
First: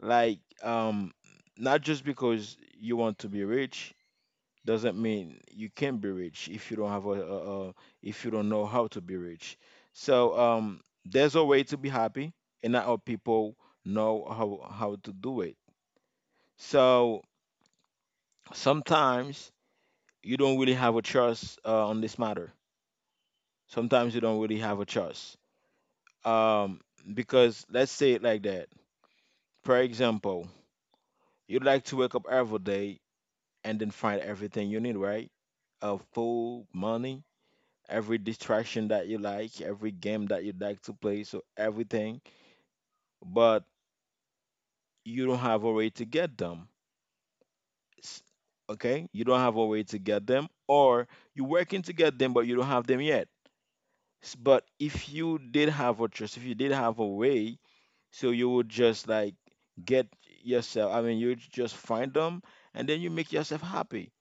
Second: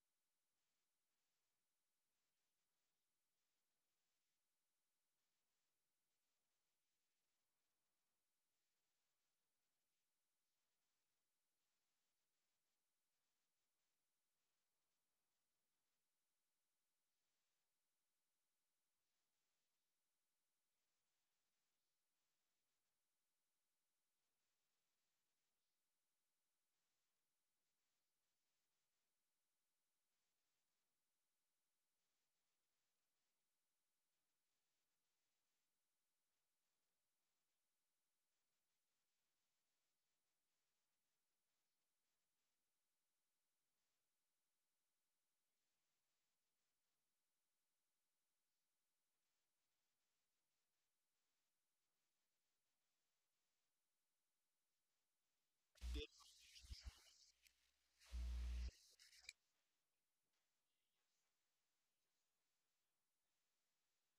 A: Like, um not just because you want to be rich doesn't mean you can be rich if you don't have a, if you don't know how to be rich. So there's a way to be happy, and not all people know how to do it. So sometimes you don't really have a choice on this matter. Sometimes you don't really have a choice. Um, because let's say it like that. For example, you'd like to wake up every day and then find everything you need, right? Food, money, every distraction that you like, every game that you like to play, so everything, but you don't have a way to get them. S- Okay? You don't have a way to get them, or you're working to get them, but you don't have them yet. S- But if you did have a trust, if you did have a way, so you would just like get yourself, I mean, you just find them and then you make yourself happy.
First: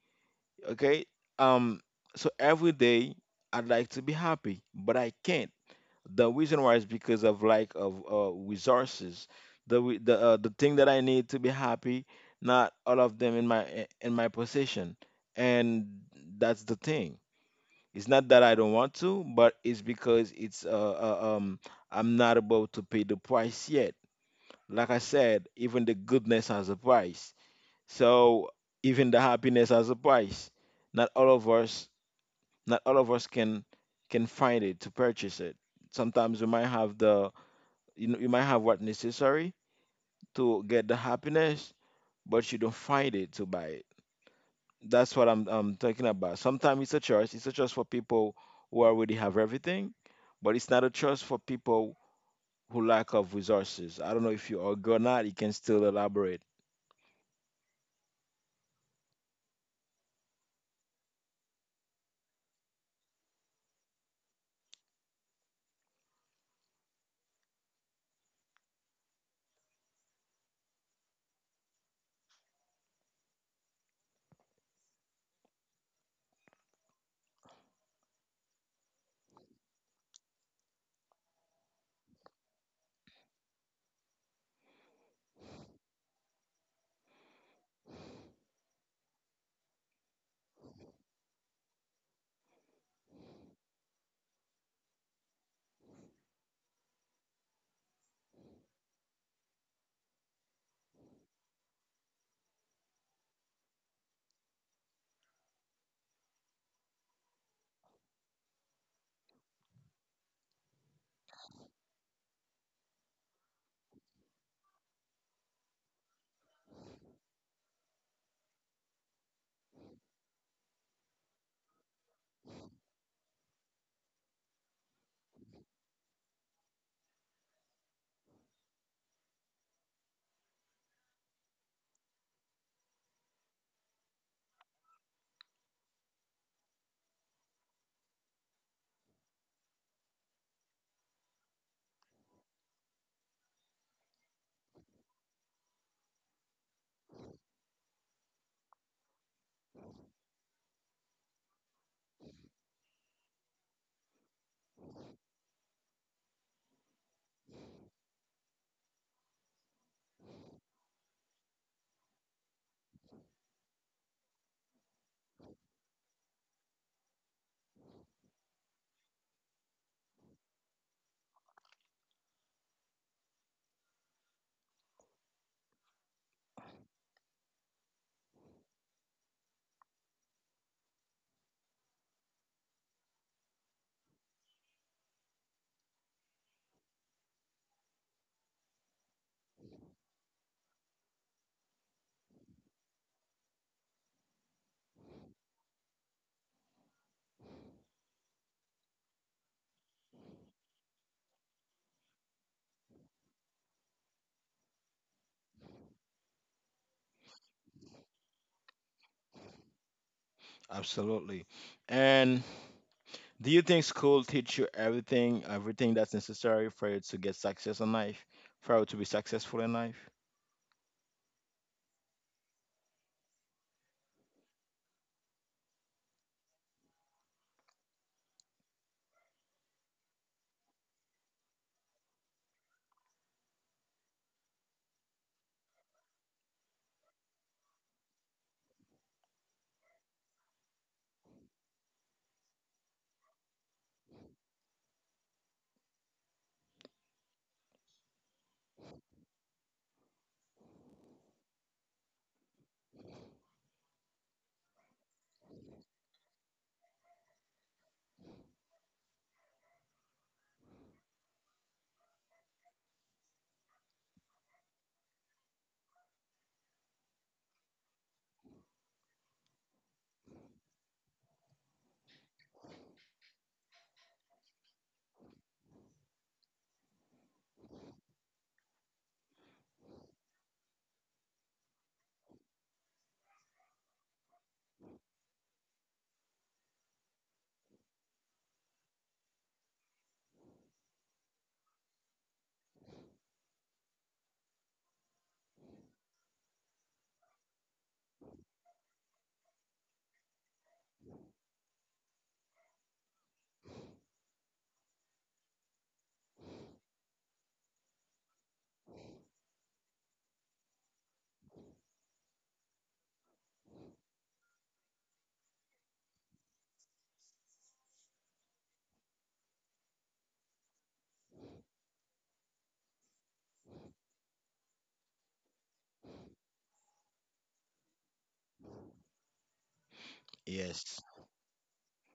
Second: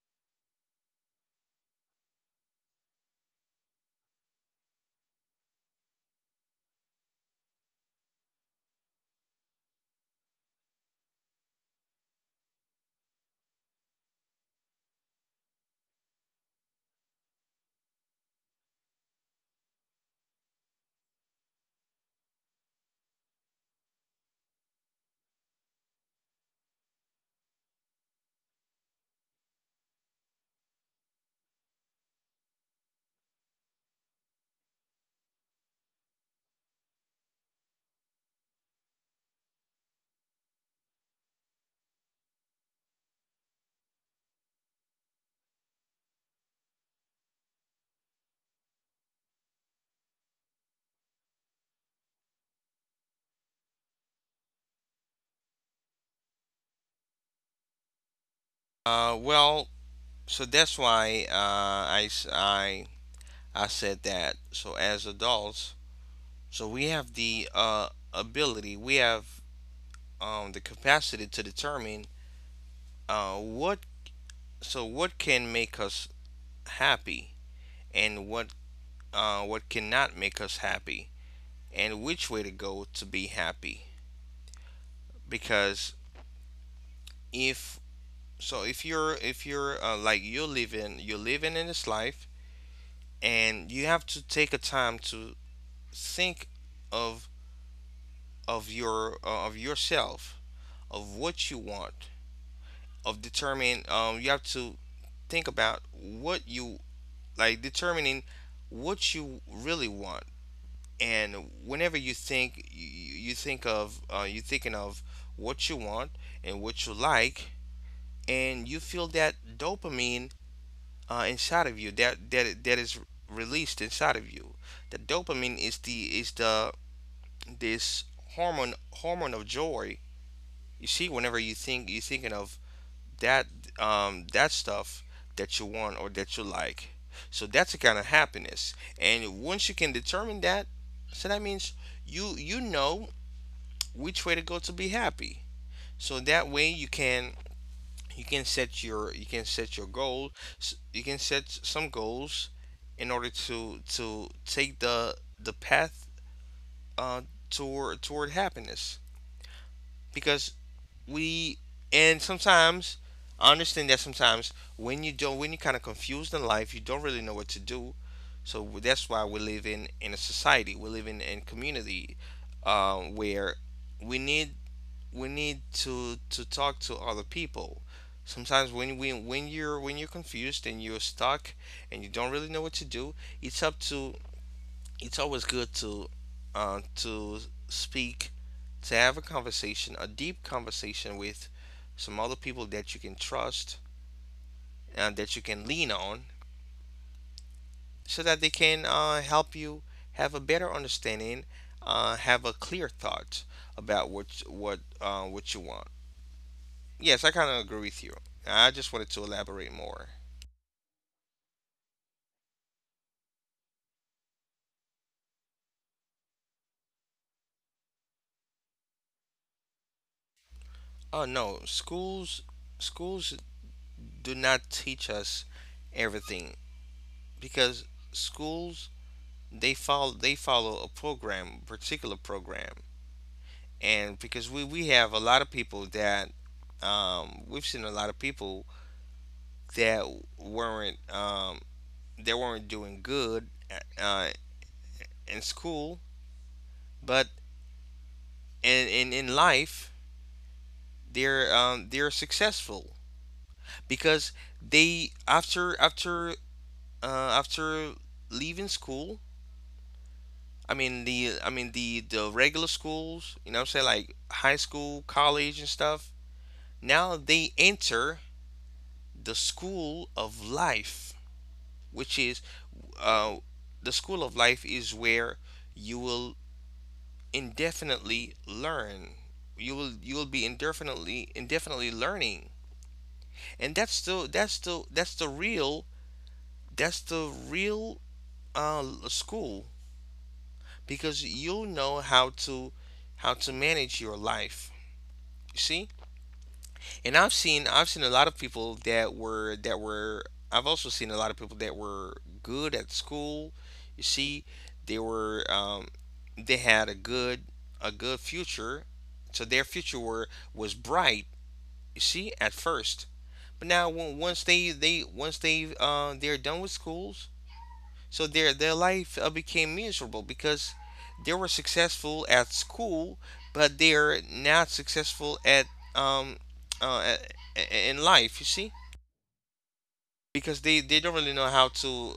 A: Okay? Um, so every day I'd like to be happy, but I can't. The reason why is because of lack of resources. The re- the The thing that I need to be happy, not all of them in my in my possession, and that's the thing. It's not that I don't want to, but it's because it's I'm not about to pay the price yet. Like I said, even the goodness has a price. So even the happiness has a price. Not all of us, not all of us can find it to purchase it. Sometimes we might have the, you know, you might have what necessary to get the happiness, but you don't find it to buy it. That's what I'm talking about. Sometimes it's a choice. It's a choice for people who already have everything, but it's not a choice for people who lack of resources. I don't know if you agree or not. You can still elaborate.
B: Well, so that's why I said that. So as adults, so we have the ability, we have the capacity to determine what, so what can make us happy, and what cannot make us happy. And which way to go to be happy, because if so if you're you're living in this life, and you have to take a time to think of of your of yourself, of what you want, of determine. You have to think about what you determining what you really want. And whenever you think of you thinking of what you want and what you like, and you feel that dopamine inside of you, that that is released inside of you. The dopamine is the this hormone of joy. You see, whenever you're thinking of that, that stuff that you want or that you like. So that's a kind of happiness. And once you can determine that, so that means you know which way to go to be happy. So that way you can you can set your goal, you can set some goals in order to take the path uh toward happiness. Because we and sometimes I understand that sometimes when you don't when you kind of confused in life, you don't really know what to do. So that's why we live in a society, we live in community, where we need we need to talk to other people. Sometimes when we when you're confused and you're stuck and you don't really know what to do, it's up to it's always good to uh, to speak, to have a conversation, a deep conversation with some other people that you can trust and that you can lean on, so that they can help you have a better understanding, have a clear thought about what you want. Yes, I kind of agree with you. I just wanted to elaborate more.
A: Absolutely. And do you think school teach you everything, everything that's necessary for you to get success in life, for you to be successful in life?
B: Oh no, schools do not teach us everything, because schools, they follow a program, particular program. And because we have a lot of people that, we've seen a lot of people that weren't, they weren't doing good uh uh, in school, but in life they're, they're successful, because they, after uh, after leaving school. I mean the regular schools, you know what I'm saying, like high school, college and stuff. Now they enter the school of life, which is, uh, the school of life is where you will indefinitely learn. You will be indefinitely learning, and that's the that's the that's the real, that's the real uh, school, because you'll know how to manage your life. You see, and I've seen a lot of people that were, I've also seen a lot of people that were good at school. You see, they were, they had a good future, so their future were was bright. You see, at first, but now when, once they once they, they're done with school, so their life became miserable, because they were successful at school, but they're not successful at, um uh, in life. You see, because they
A: Yes.
B: don't really know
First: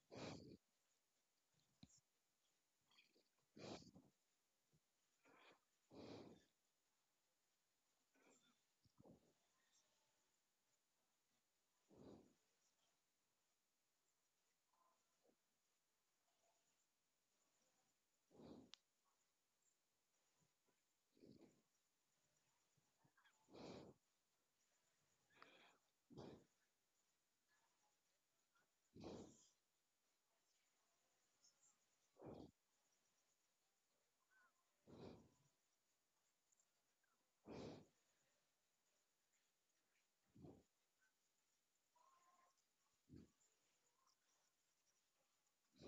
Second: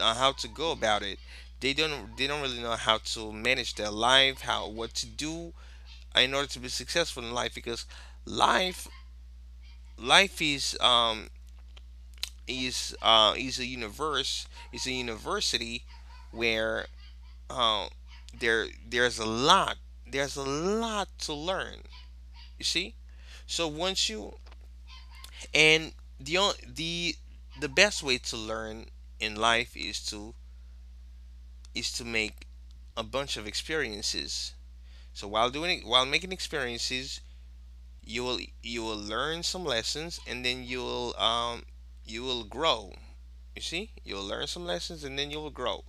B: how to go about it. They don't, really know how to manage their life, how what to do in order to be successful in life, because life life is a universe is a university where, um, there's a lot, to learn. You see. So once you, and the on- the the best way to learn in life is to make a bunch of experiences. So while making experiences, you will learn some lessons and then you'll, you will grow. You see, you'll learn some lessons and then you'll grow.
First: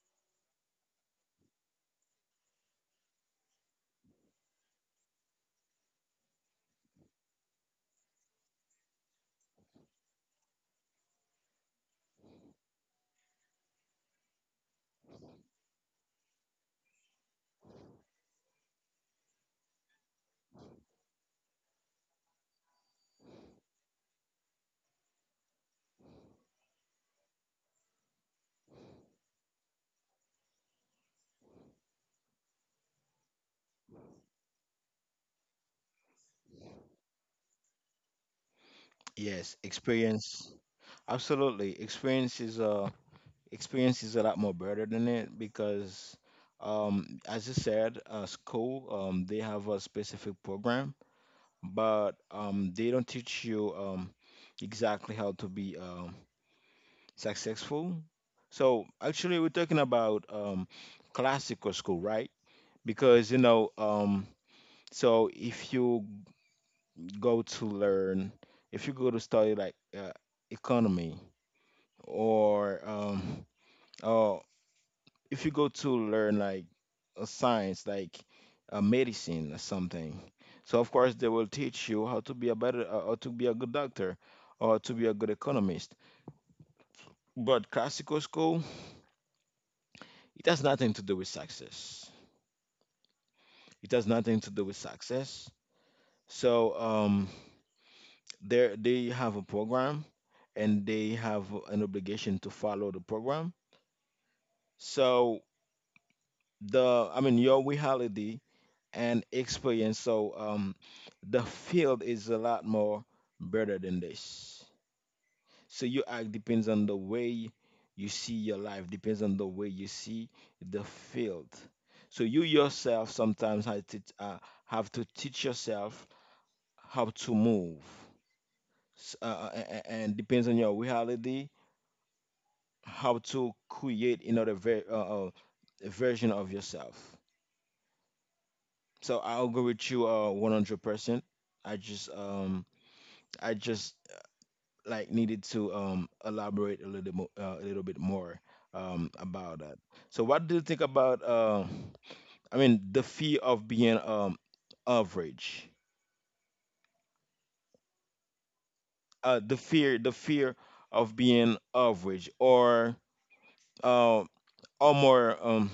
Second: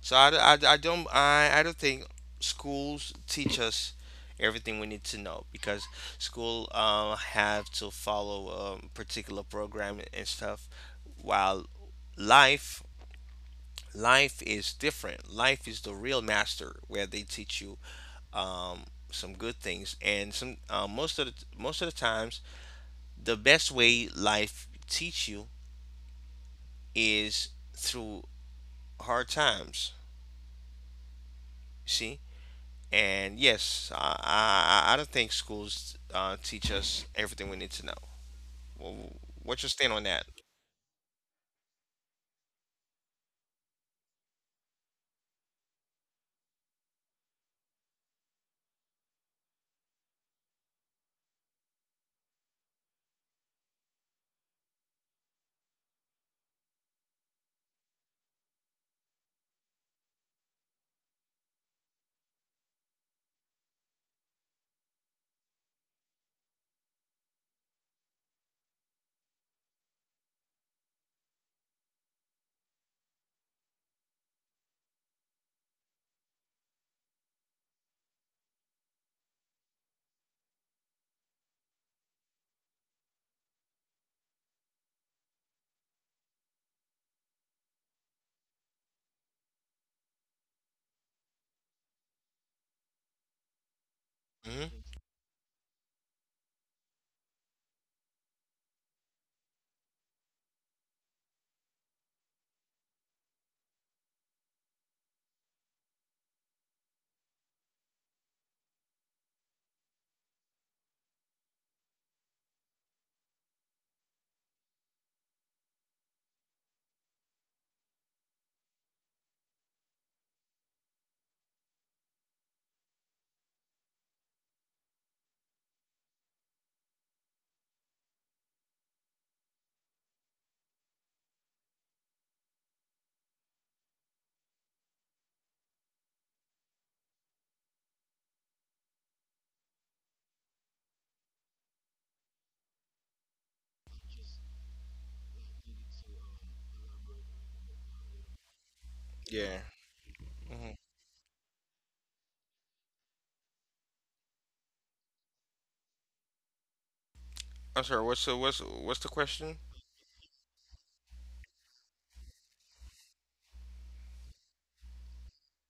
B: So I don't, I don't think schools teach us everything we need to know, because school have to follow a particular program and stuff, while life life is different. Life is the real master, where they teach you, um, some good things and some, most of the times, the best way life teach you is through hard times, see. And yes, I don't think schools teach us everything we need to know. Well,
A: Yes.
B: what's your stand on that?
A: Experience. Absolutely. Experience is a lot more better than it, because as you said, school, they have a specific program, but they don't teach you exactly how to be successful. So actually we're talking about classical school, right? Because you know, so if you go to learn, if you go to study like economy, or um or, if you go to learn like a science, like a medicine or something, so of course they will teach you how to be a better or to be a good doctor, or to be a good economist. But classical school, it has nothing to do with success. It has nothing to do
B: Hmm.
A: with success. So they have a program and they have an obligation to follow the program. So the, I mean your reality and experience. So the field is a lot more better than this. So your act depends on the way you see your life, depends on the way you see the field. So you yourself sometimes have to teach yourself how to move, and depends on your reality how to create another version of yourself. So I'll go with you 100%. I just um I just like needed to elaborate a little more a little bit more about
B: Yeah.
A: that. So what do you
B: Hmm.
A: think about I mean the fear of being average?
B: I'm sorry. What's the, what's the question?
A: The fear, the fear of being average, uh or more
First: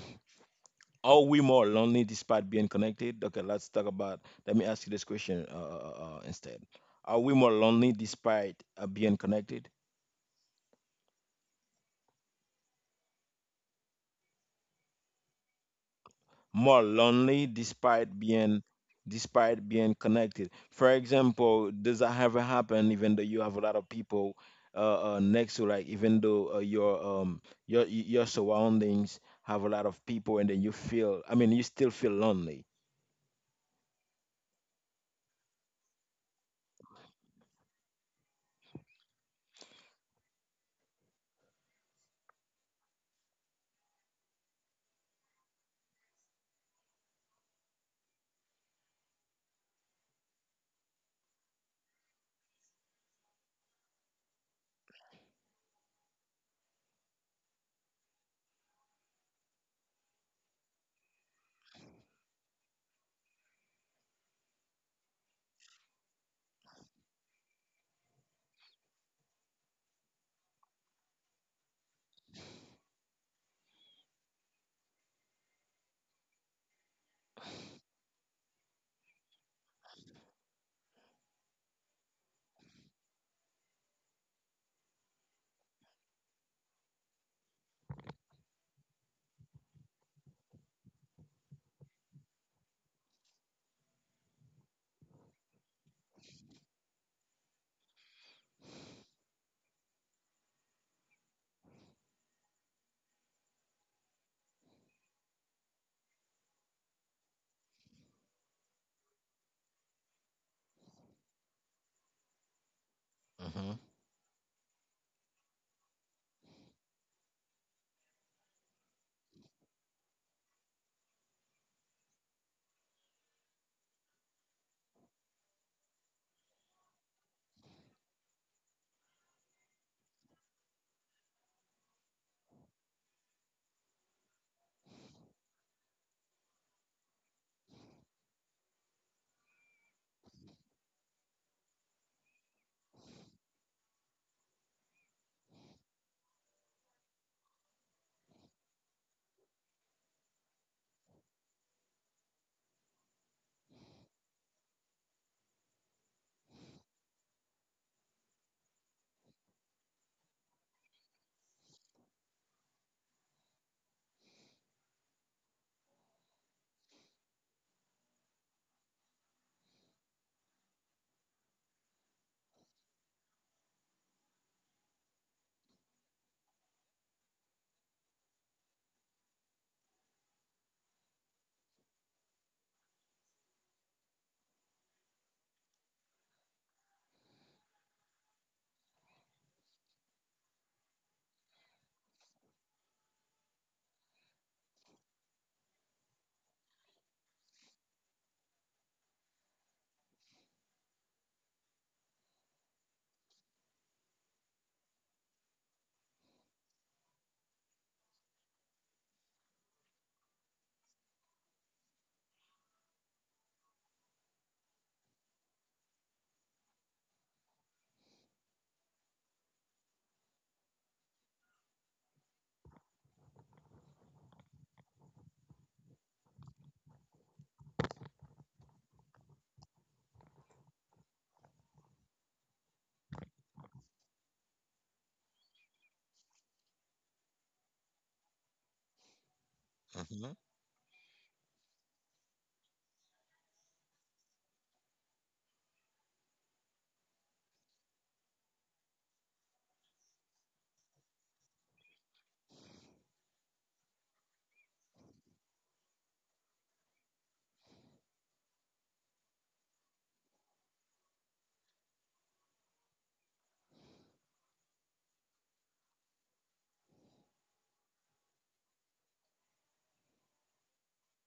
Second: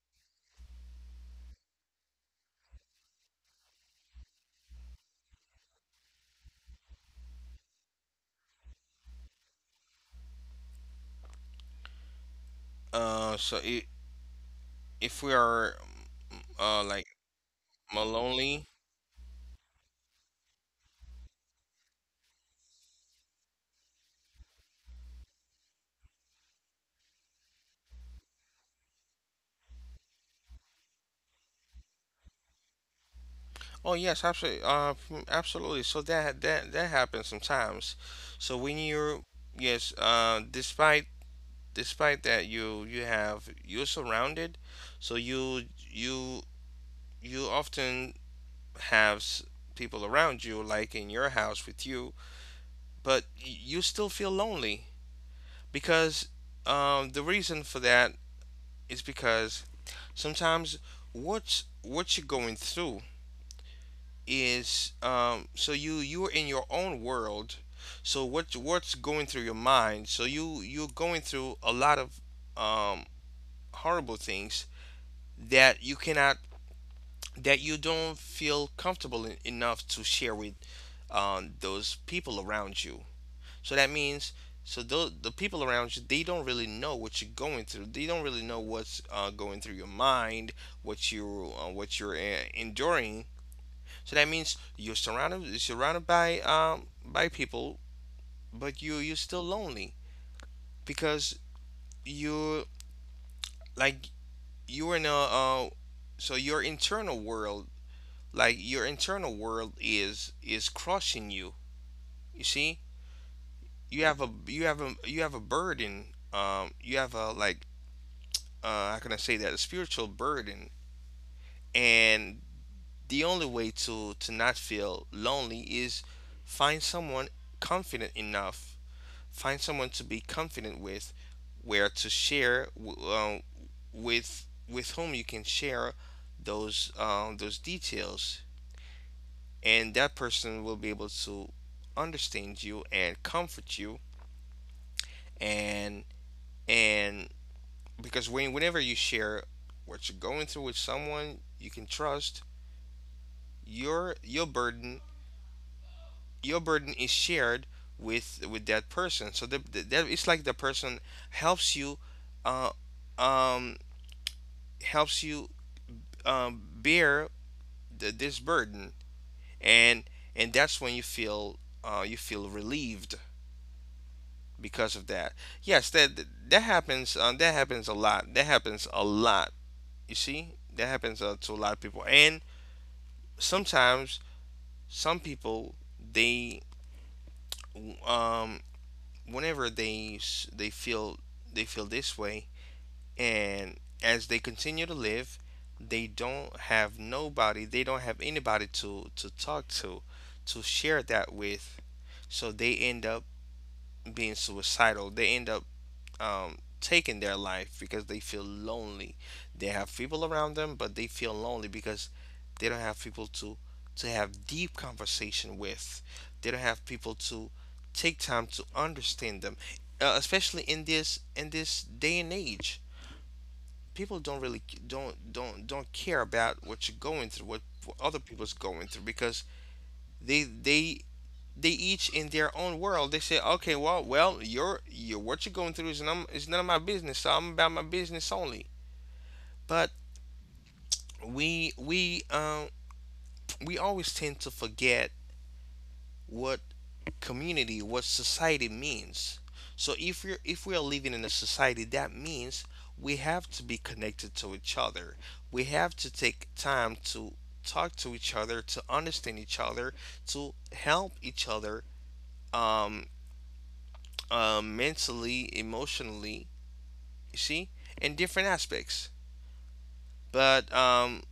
A: are we more lonely despite being connected? Okay, let's talk about, let me ask you this question, instead, are we more lonely despite being connected?
B: So I If we are,
A: More
B: like
A: lonely
B: more
A: despite being,
B: lonely.
A: despite being connected. For example, does that ever happen? Even though you have a lot of people next to, like, even though your your surroundings have a lot of people, and then you feel, I mean, you still feel lonely.
B: Oh yes, absolutely. Absolutely. So that happens sometimes. So when you're, yes, despite that you have, you're surrounded, so you you often have people around you, like in your house with you, but you still feel lonely, because, the reason for that is because sometimes what you're going through is, so you, you're in your own world. So what's going through your mind? So you, you're going through a lot of, um, horrible things that you cannot, that you don't feel comfortable enough to share with, those people around you. So that means, so the people around you, they don't really know what you're going through. They don't really know what's going through your mind, what you, what you're, enduring. So that means you're surrounded by people, but you're still lonely, because you like you're in a, uh, so your internal world, your internal world is crushing you. You see,
A: Hmm.
B: you have a burden. You have a, how can I say that, a spiritual burden. And the only way to not feel lonely is find someone confident enough, find someone to be confident with, where to share w- with whom you can share those, those details, and that person will be able to understand you and comfort you. And and because when, whenever you share what you're going through with someone you can trust, your, burden is shared with that person. So that, it's like the person helps you, uh, um, helps you, bear th this burden, and that's when you feel, you feel relieved because of that. Yes, that that happens a lot that happens a lot. You see, that happens to a lot of people. And sometimes some people, they, um whenever they feel, they feel this way, and as they continue to live, they don't have nobody, they don't have anybody to talk to share that with. So they end up being suicidal, they end up, taking their life because they feel lonely. They have people around them, but they feel lonely because they don't have people to have deep conversation with. They don't have people to take time to understand them, especially in this day and age. People don't really don't care about what you're going through, what other people's going through, because they they they each in their own world. They say, okay, well, your what you're going through is none of my business. So I'm about my business only. But
A: Hmm.
B: we, we always tend to forget what community, what society means. So if we're if we are living in a society, that means we have to be connected to each other. We have to take time to talk to each other, to understand each other, to help each other, um, mentally, emotionally, you see, in different aspects. But,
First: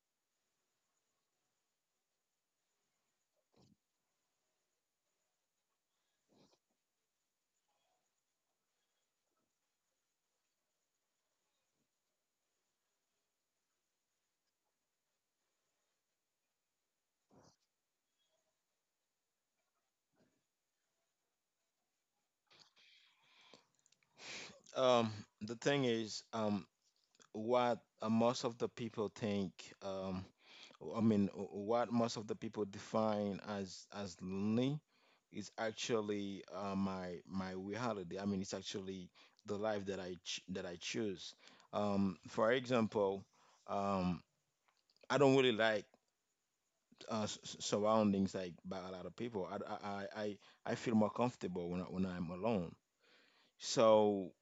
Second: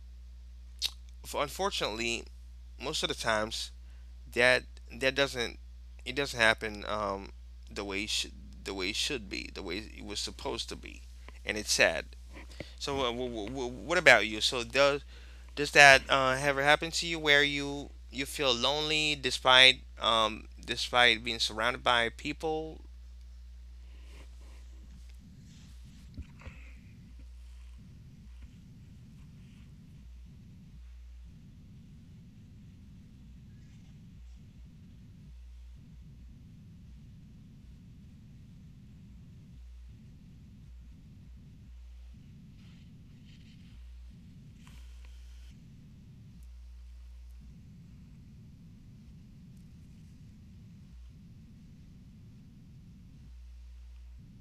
B: unfortunately, most of the times, that doesn't, it doesn't happen, the way it should the way it should be, the way it was supposed to be, and it's sad. So, what about you? So, does that ever happen to you where you feel lonely despite, despite being surrounded by people?
A: Um, the thing is, what most of the people think, um. I mean, what most of the people define as lonely is actually my my reality. I mean, it's actually the life that I ch that I choose. For example, um, I don't really like surroundings like by a lot of people. I, I feel more comfortable when I, when I'm alone. So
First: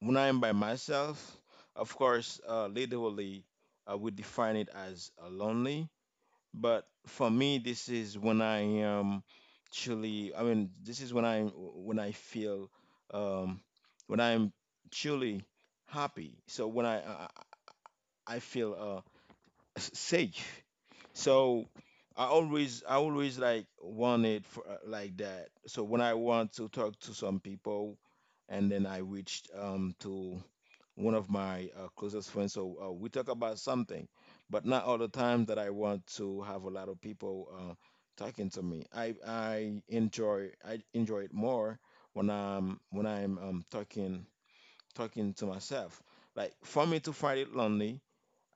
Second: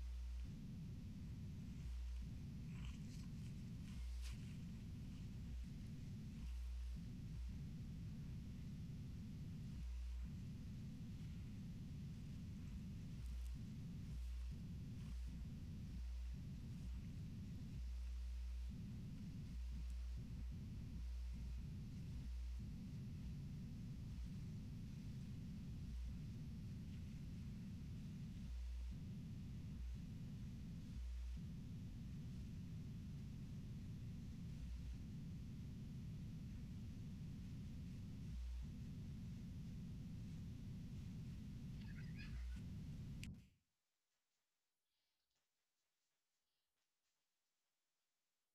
A: when I'm by myself, of course, literally, I would define it as lonely. But for me, this is when I am truly, I mean, this is when I feel um, when I'm truly happy. So when I feel s- safe. So I always, I always like want it for like that. So when I want to talk to some people, and then I reached to one of my closest friends. So we talk about something, but not all the time that I want to have a lot of people talking to me. I enjoy, I enjoy it more when I'm talking, talking to myself. Like for me to find it lonely,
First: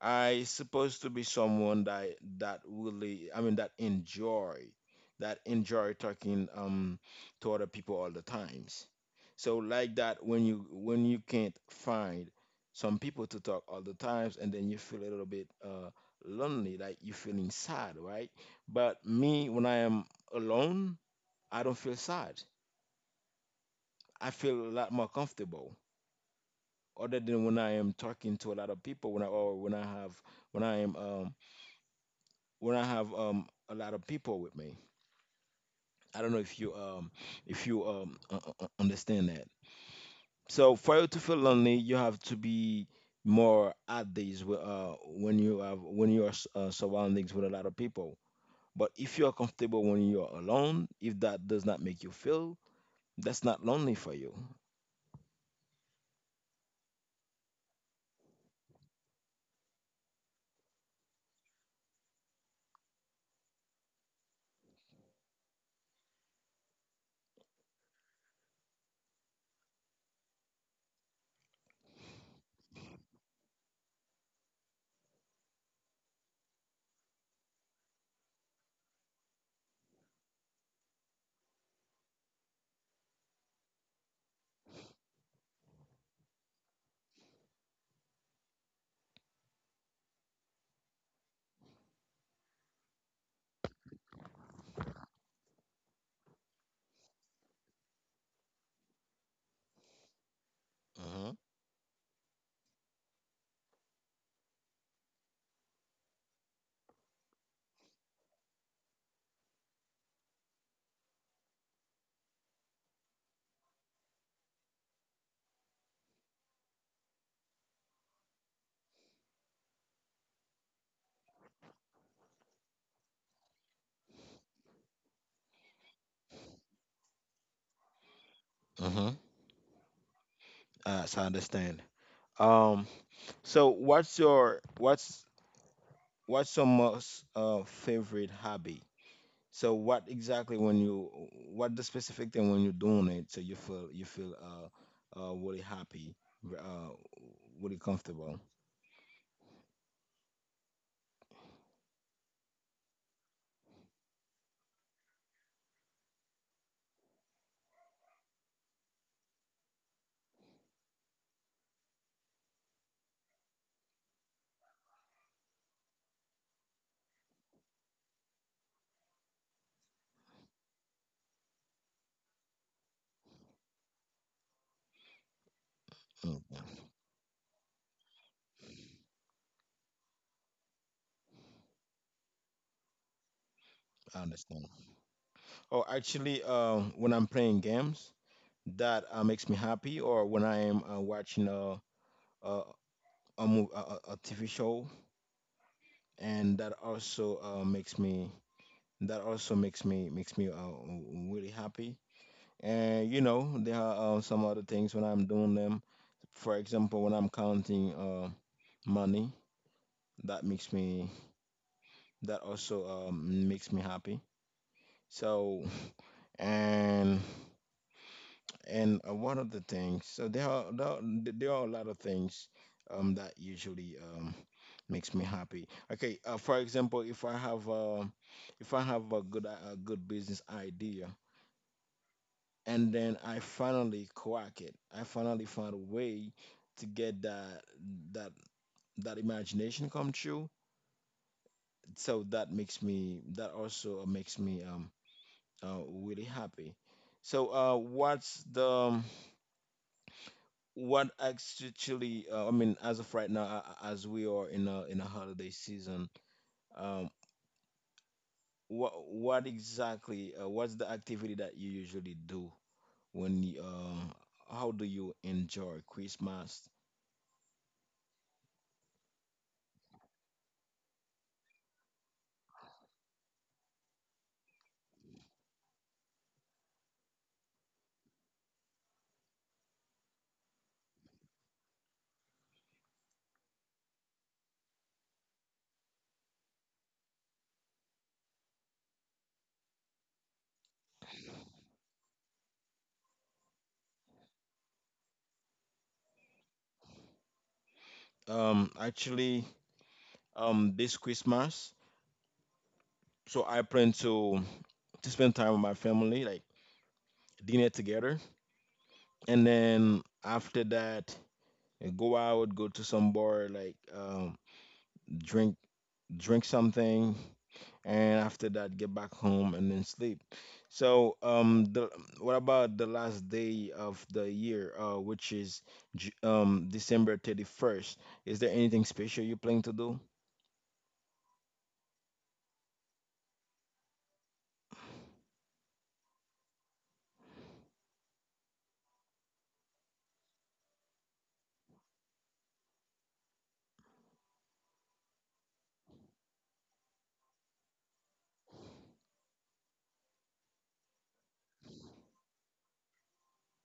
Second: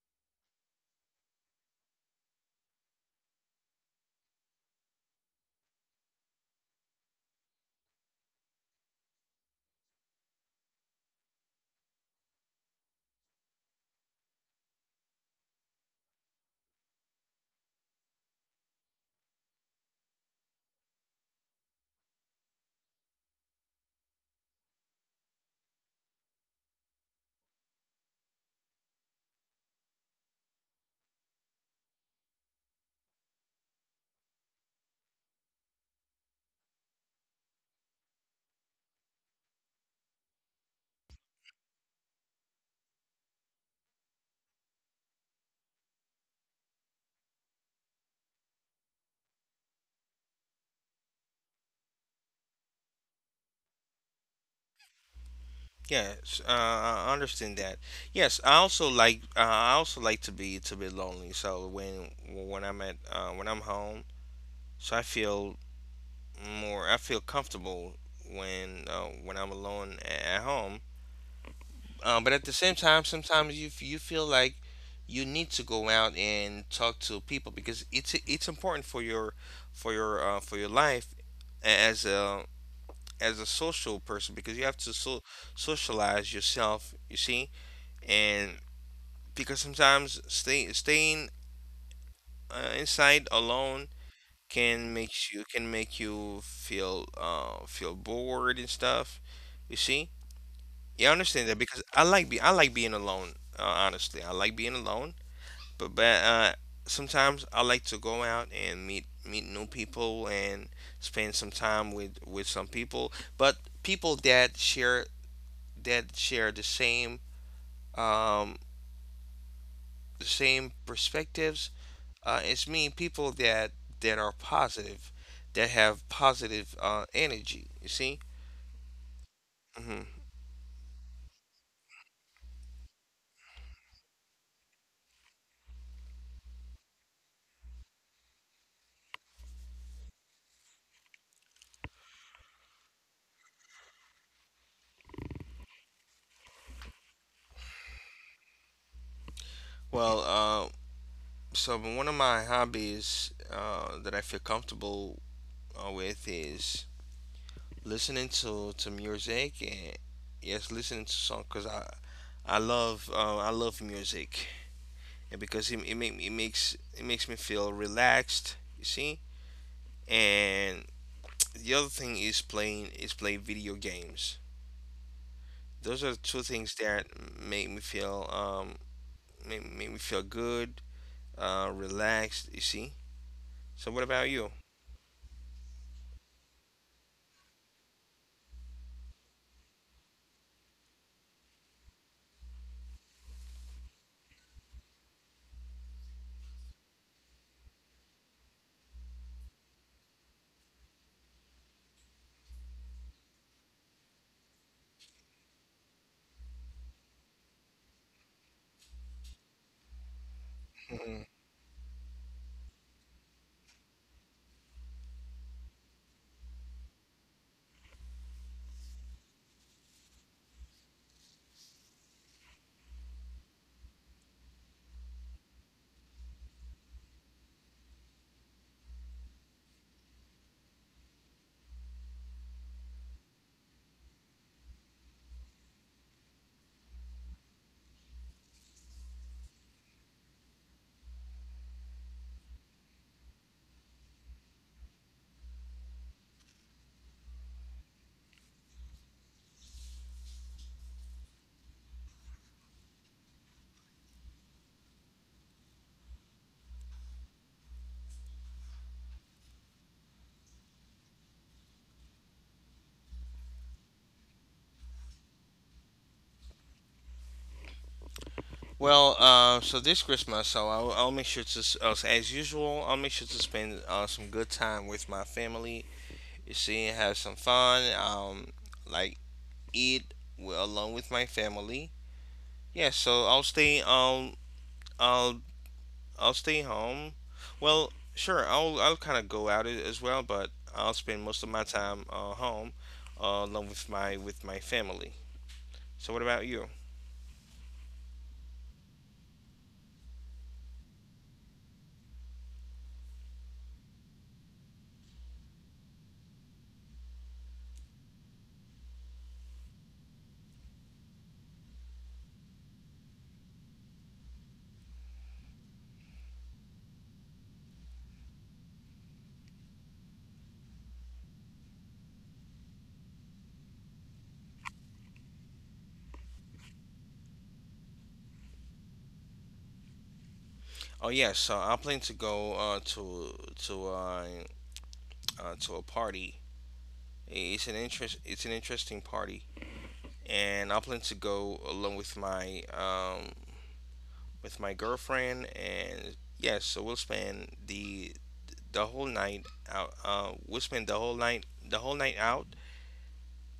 A: I supposed to be someone that, that really, I mean, that enjoy talking to other people all the times. So like that, when you can't find some people to talk all the times, and then you feel a little bit lonely, like you're feeling sad, right? But me, when I am alone, I don't feel sad. I feel a lot more comfortable, other than when I am talking to a lot of people, when I have, when I am when I have a lot of people with me. I don't know if you understand that. So for you to feel lonely, you have to be more at these when you have, when you are surroundings with a lot of people. But if you are comfortable when you are alone, if that does not make you feel, that's not lonely for you.
B: Yes, I understand that. Yes, I also like, I also like to be lonely. So when I'm at when I'm home, so I feel more I feel comfortable when, when I'm alone at home. But at the same time, sometimes you feel like you need to go out and talk to people, because it's important for your, for your life as a social person, because you have to, socialize yourself. You see. And because sometimes staying inside alone can make you, feel, feel bored and stuff. You see, yeah, I
A: Uh-huh.
B: understand that because I like being alone. Honestly, I like being alone. But sometimes I like to go out and meet, new people and spend some time with, some people. But people that share the same, um, the same perspectives. It's mean people that are positive, that have positive energy. You see.
A: Uh-huh.
B: hmm
A: So I understand. Um. So what's your what's your most favorite hobby? So what exactly when you, what the specific thing when you're doing it so you feel, you feel really happy, uh really comfortable.
B: Well, so one of my hobbies that I feel comfortable with is listening to music. And yes, listening to songs because I love I love music, and because it makes me feel relaxed. You see, and the other thing is play video games. Those are two
A: Mm,
B: things that make me feel um make me feel good, relaxed. You see. So what
A: I
B: about you?
A: understand. Oh, actually, when I'm playing games, that makes me happy, or when I am watching a a TV show, and that also makes me that also makes me really happy. And you know, there are some other things when I'm doing them. For example, when I'm counting money, that makes me
B: Mhm.
A: that also makes me happy. So and and One of the things, so there are a lot of things that usually makes me happy. Okay, for example, if I have a good business idea, and then I finally crack it, I finally find a way to get that that imagination come true, so that also makes me really happy. So what's the what actually, I mean, as of right now, as we are in a holiday season, um what exactly, what's the activity that you usually do when you, uh, how do you enjoy Christmas?
B: Well, so this Christmas, so I'll make sure so as usual, I'll make sure to spend some good time with my family. You see, have some fun, like along with my family. Yeah, so I'll I'll stay home. Well, sure, I'll kind of go out as well, but I'll spend most of my time home, along with my family. So what about you?
A: Actually, this Christmas, so I plan to spend time with my family, like dinner together, and then after that I go out, go to some bar, like, drink, drink something, and after that get back home and then sleep. So um the what about the last day of the year, which is December 31st? Is there anything special you plan to do?
B: Oh yes, so I plan to go to uh, to a party. It's an interesting party, and I plan to go along with my girlfriend. And yes, so we'll spend the whole night out. We'll spend the whole night out.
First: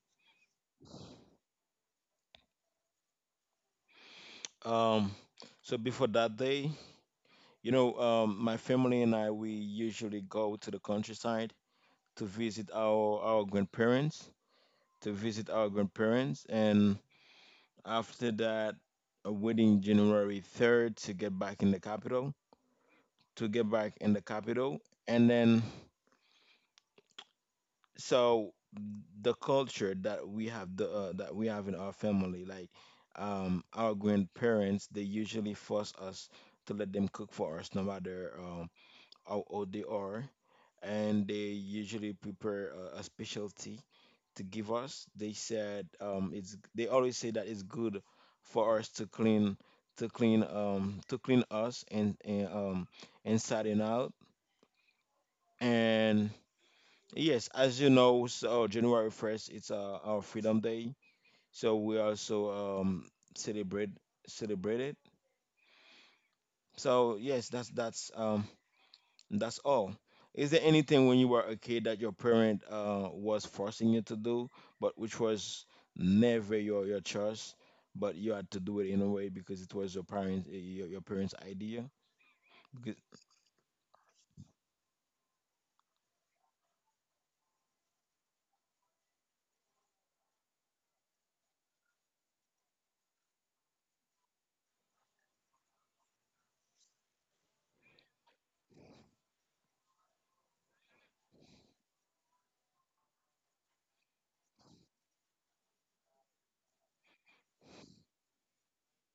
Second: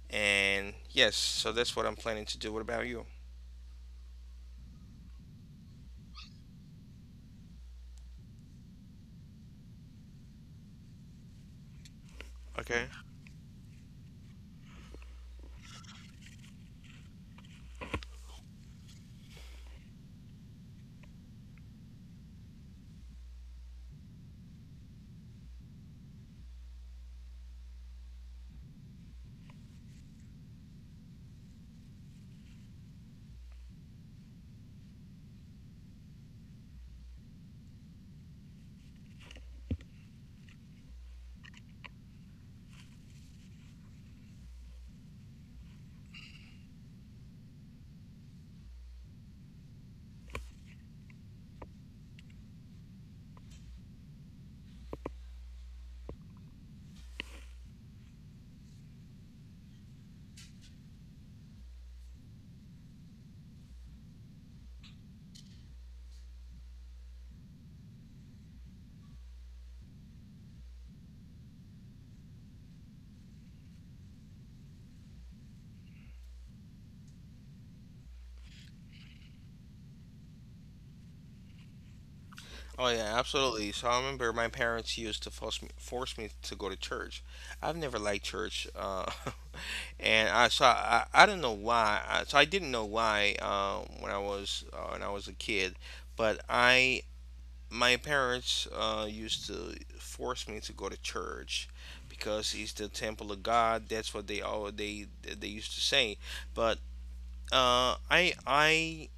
B: And yes, so that's what I'm planning to do. What about you?
A: um so before that day, you know, my family and I, we usually go to the countryside to visit
B: Okay.
A: our grandparents, to visit our grandparents. And after that, waiting January 3rd to get back in the capital, to get back in the capital. And then, so the culture that we have, the that we have in our family, like, our grandparents, they usually force us to let them cook for us, no matter how old they are, and they usually prepare a specialty to give us. They said, it's, they always say that it's good for us to clean, to clean us, and inside and out. And yes, as you know, so January 1st, it's, our Freedom Day, so we also, celebrate, celebrate it. So yes, that's all. Is there anything, when you were a kid, that your parent, was forcing you to do, but which was never your choice, but you had to do it in a way because it was your parents, eh, your parents' idea?
B: Oh
A: Because,
B: yeah, absolutely. So I remember my parents used to force me to go to church. I've never liked church, and I don't know why. So I didn't know why when I was a kid, but I my parents used to force me to go to church because it's the temple of God. That's what they all they used to say. But uh, I I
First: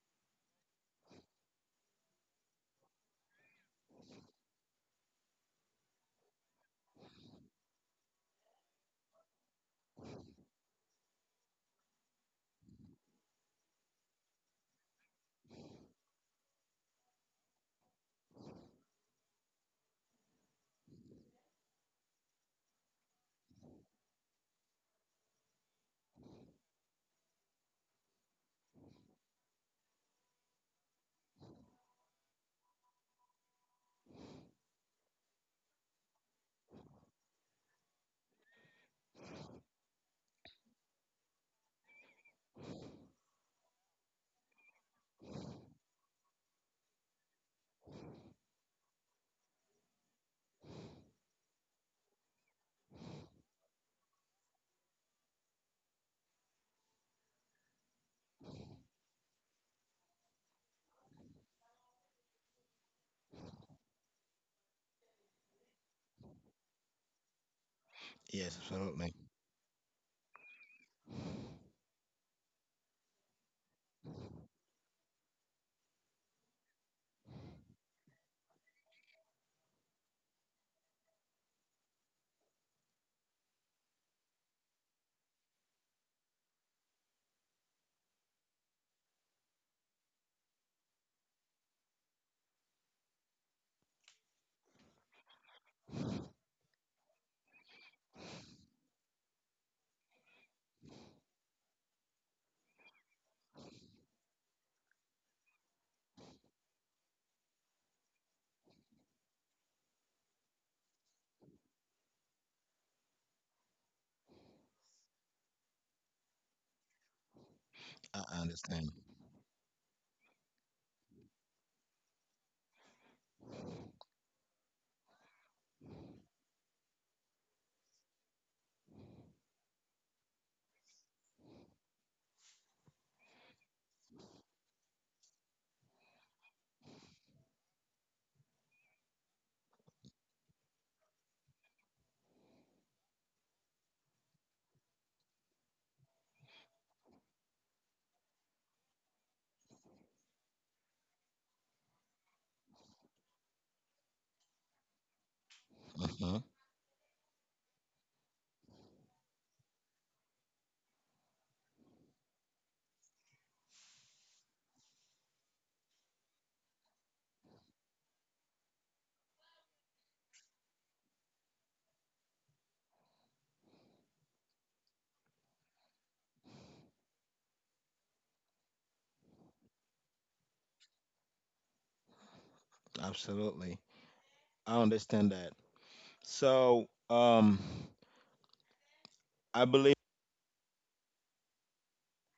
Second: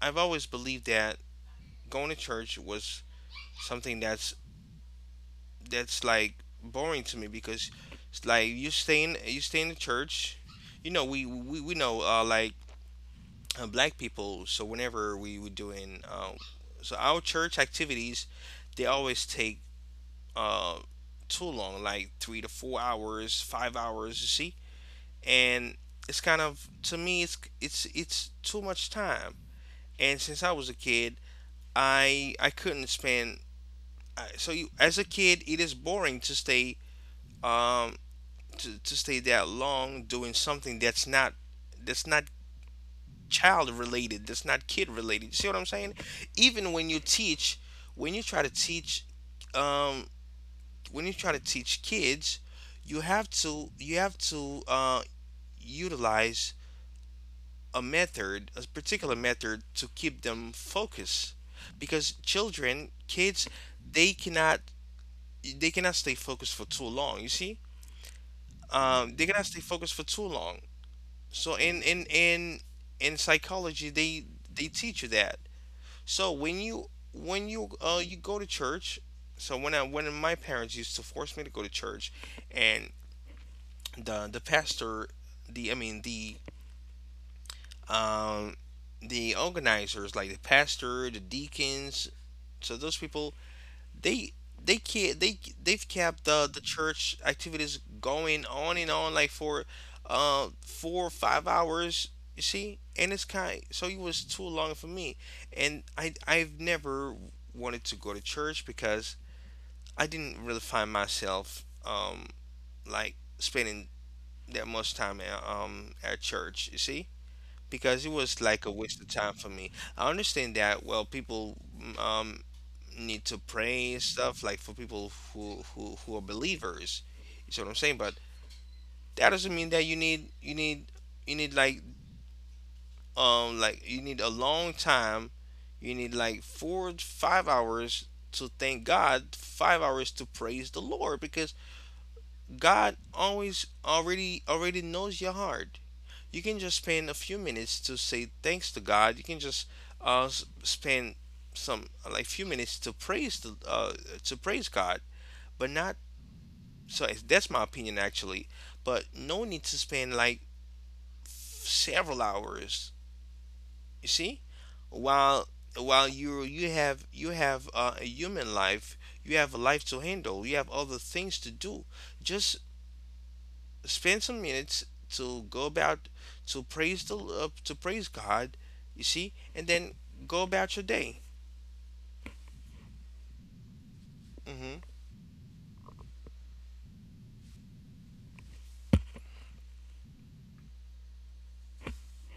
B: I've always believed that going to church was something that's like boring to me because it's like you stay in the church. You know, we know like black people. So whenever we were doing so our church activities, they always take uh, too long, like 3 to 4 hours, 5 hours. You see, and it's kind of to me it's too much time. And since I was a kid, I couldn't spend so you as a kid it is boring to stay um to stay that long doing something that's not child related, that's not kid related, you see what I'm saying? Even when you try to teach um when you try to teach kids, you have to utilize a method, a particular method, to keep them focused, because children kids, they cannot they cannot stay focused for too long, you see.
A: yes,
B: Um,
A: absolutely.
B: they're gonna stay focused for too long. So in psychology, they teach you that. So when you go to church, so when my parents used to force me to go to church, and the pastor, the I mean the um the organizers like the pastor, the deacons, so those people, they they can't they they've kept the church activities going on and on like for 4 or 5 hours, you see, and it's kind so it was too long for me. And I've never wanted to go to church because I didn't really find myself like spending that much time at church, you see, because it was
A: I
B: like a
A: understand.
B: waste of time for me. I understand that, well, people um need to pray and stuff like for people who are believers, you see what I'm saying, but that doesn't mean that you need like you need a long time, you need like 4 5 hours to thank God, 5 hours to praise the Lord, because God always already already knows your heart. You can just spend a few minutes to say thanks to God. You can just spend some like few minutes to praise the to praise God, but not.
A: Hmm.
B: So that's my opinion actually. But no need to spend like several hours. You see, while while you have a human life, you have a life to handle, you have other things to do. Just spend some minutes to go about to praise the to praise God. You see, and then go about your day.
A: Absolutely, I
B: hmm
A: understand that. So, I believe.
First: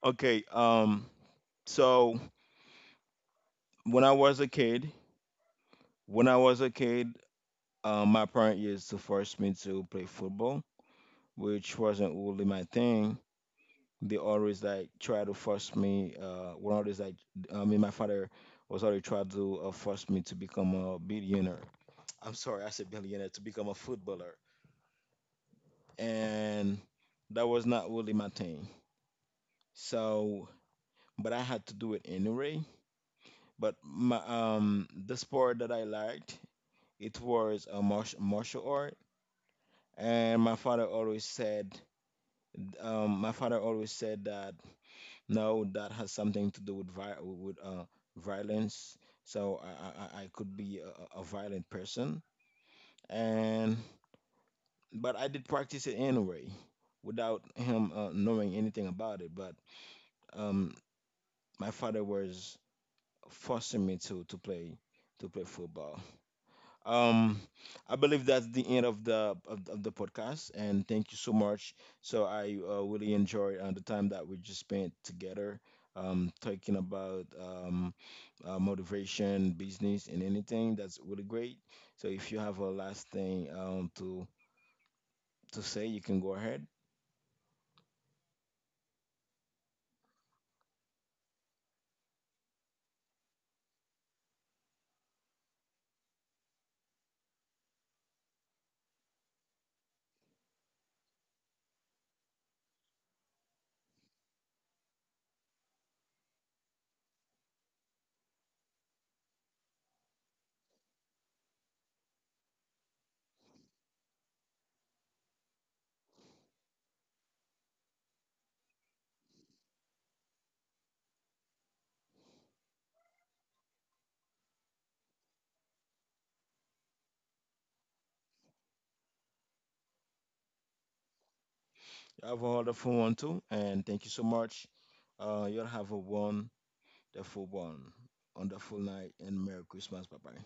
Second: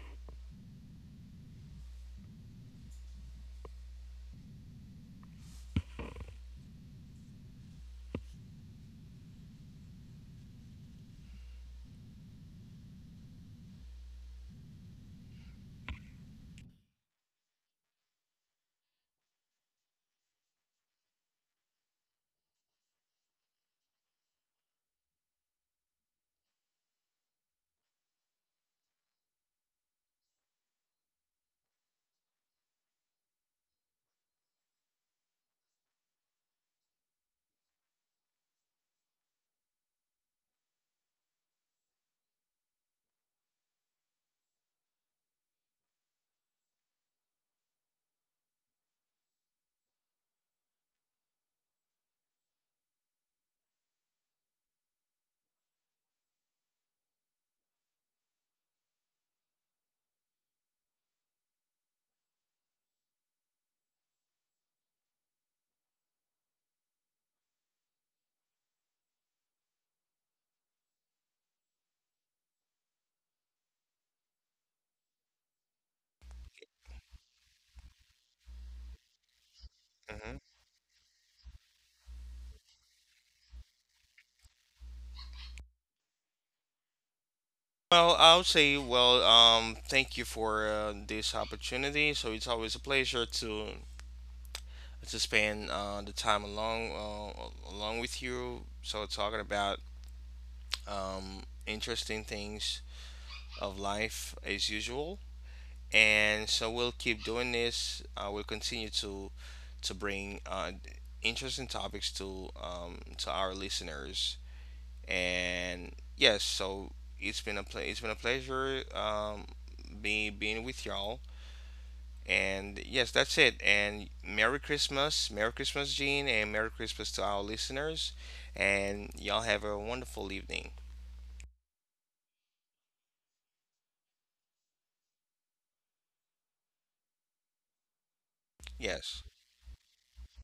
A: Okay. So when I was a kid, when I was a kid, my parent used to force me to play football, which wasn't really my thing. They always like try to force me. One of these, like, I mean, my father was already trying to force me to become a billionaire. I'm sorry, I said billionaire, to become a footballer, and that was not really my thing. So, but I had to do it anyway. But my, the sport that I liked, it was a martial art, and my father always said, my father always said that, no, that has something to do with violence. So I could be a violent person, and but I did practice it anyway, without him knowing anything about it. But, um, my father was forcing me to play football. Um, I believe that's the end of the podcast, and thank you so much. So I, really enjoyed, the time that we just spent together, talking about, motivation, business, and
B: hmm
A: anything. That's really great. So if you have a last thing, to say, you can go ahead.
B: well, I'll say, well, thank you for this opportunity. So it's always a pleasure to spend the time along with you. So talking about interesting things of life as usual, and so we'll keep doing this. We'll continue to bring interesting topics to our listeners. And yes, so it's been a pleasure being with y'all. And yes, that's it. And Merry Christmas. Merry Christmas, Gene, and Merry Christmas to our listeners. And y'all have a wonderful evening.
A: Have a wonderful one too, and thank you so much. You'll have a wonderful one, wonderful night,
B: Yes.
A: and Merry Christmas. Bye bye.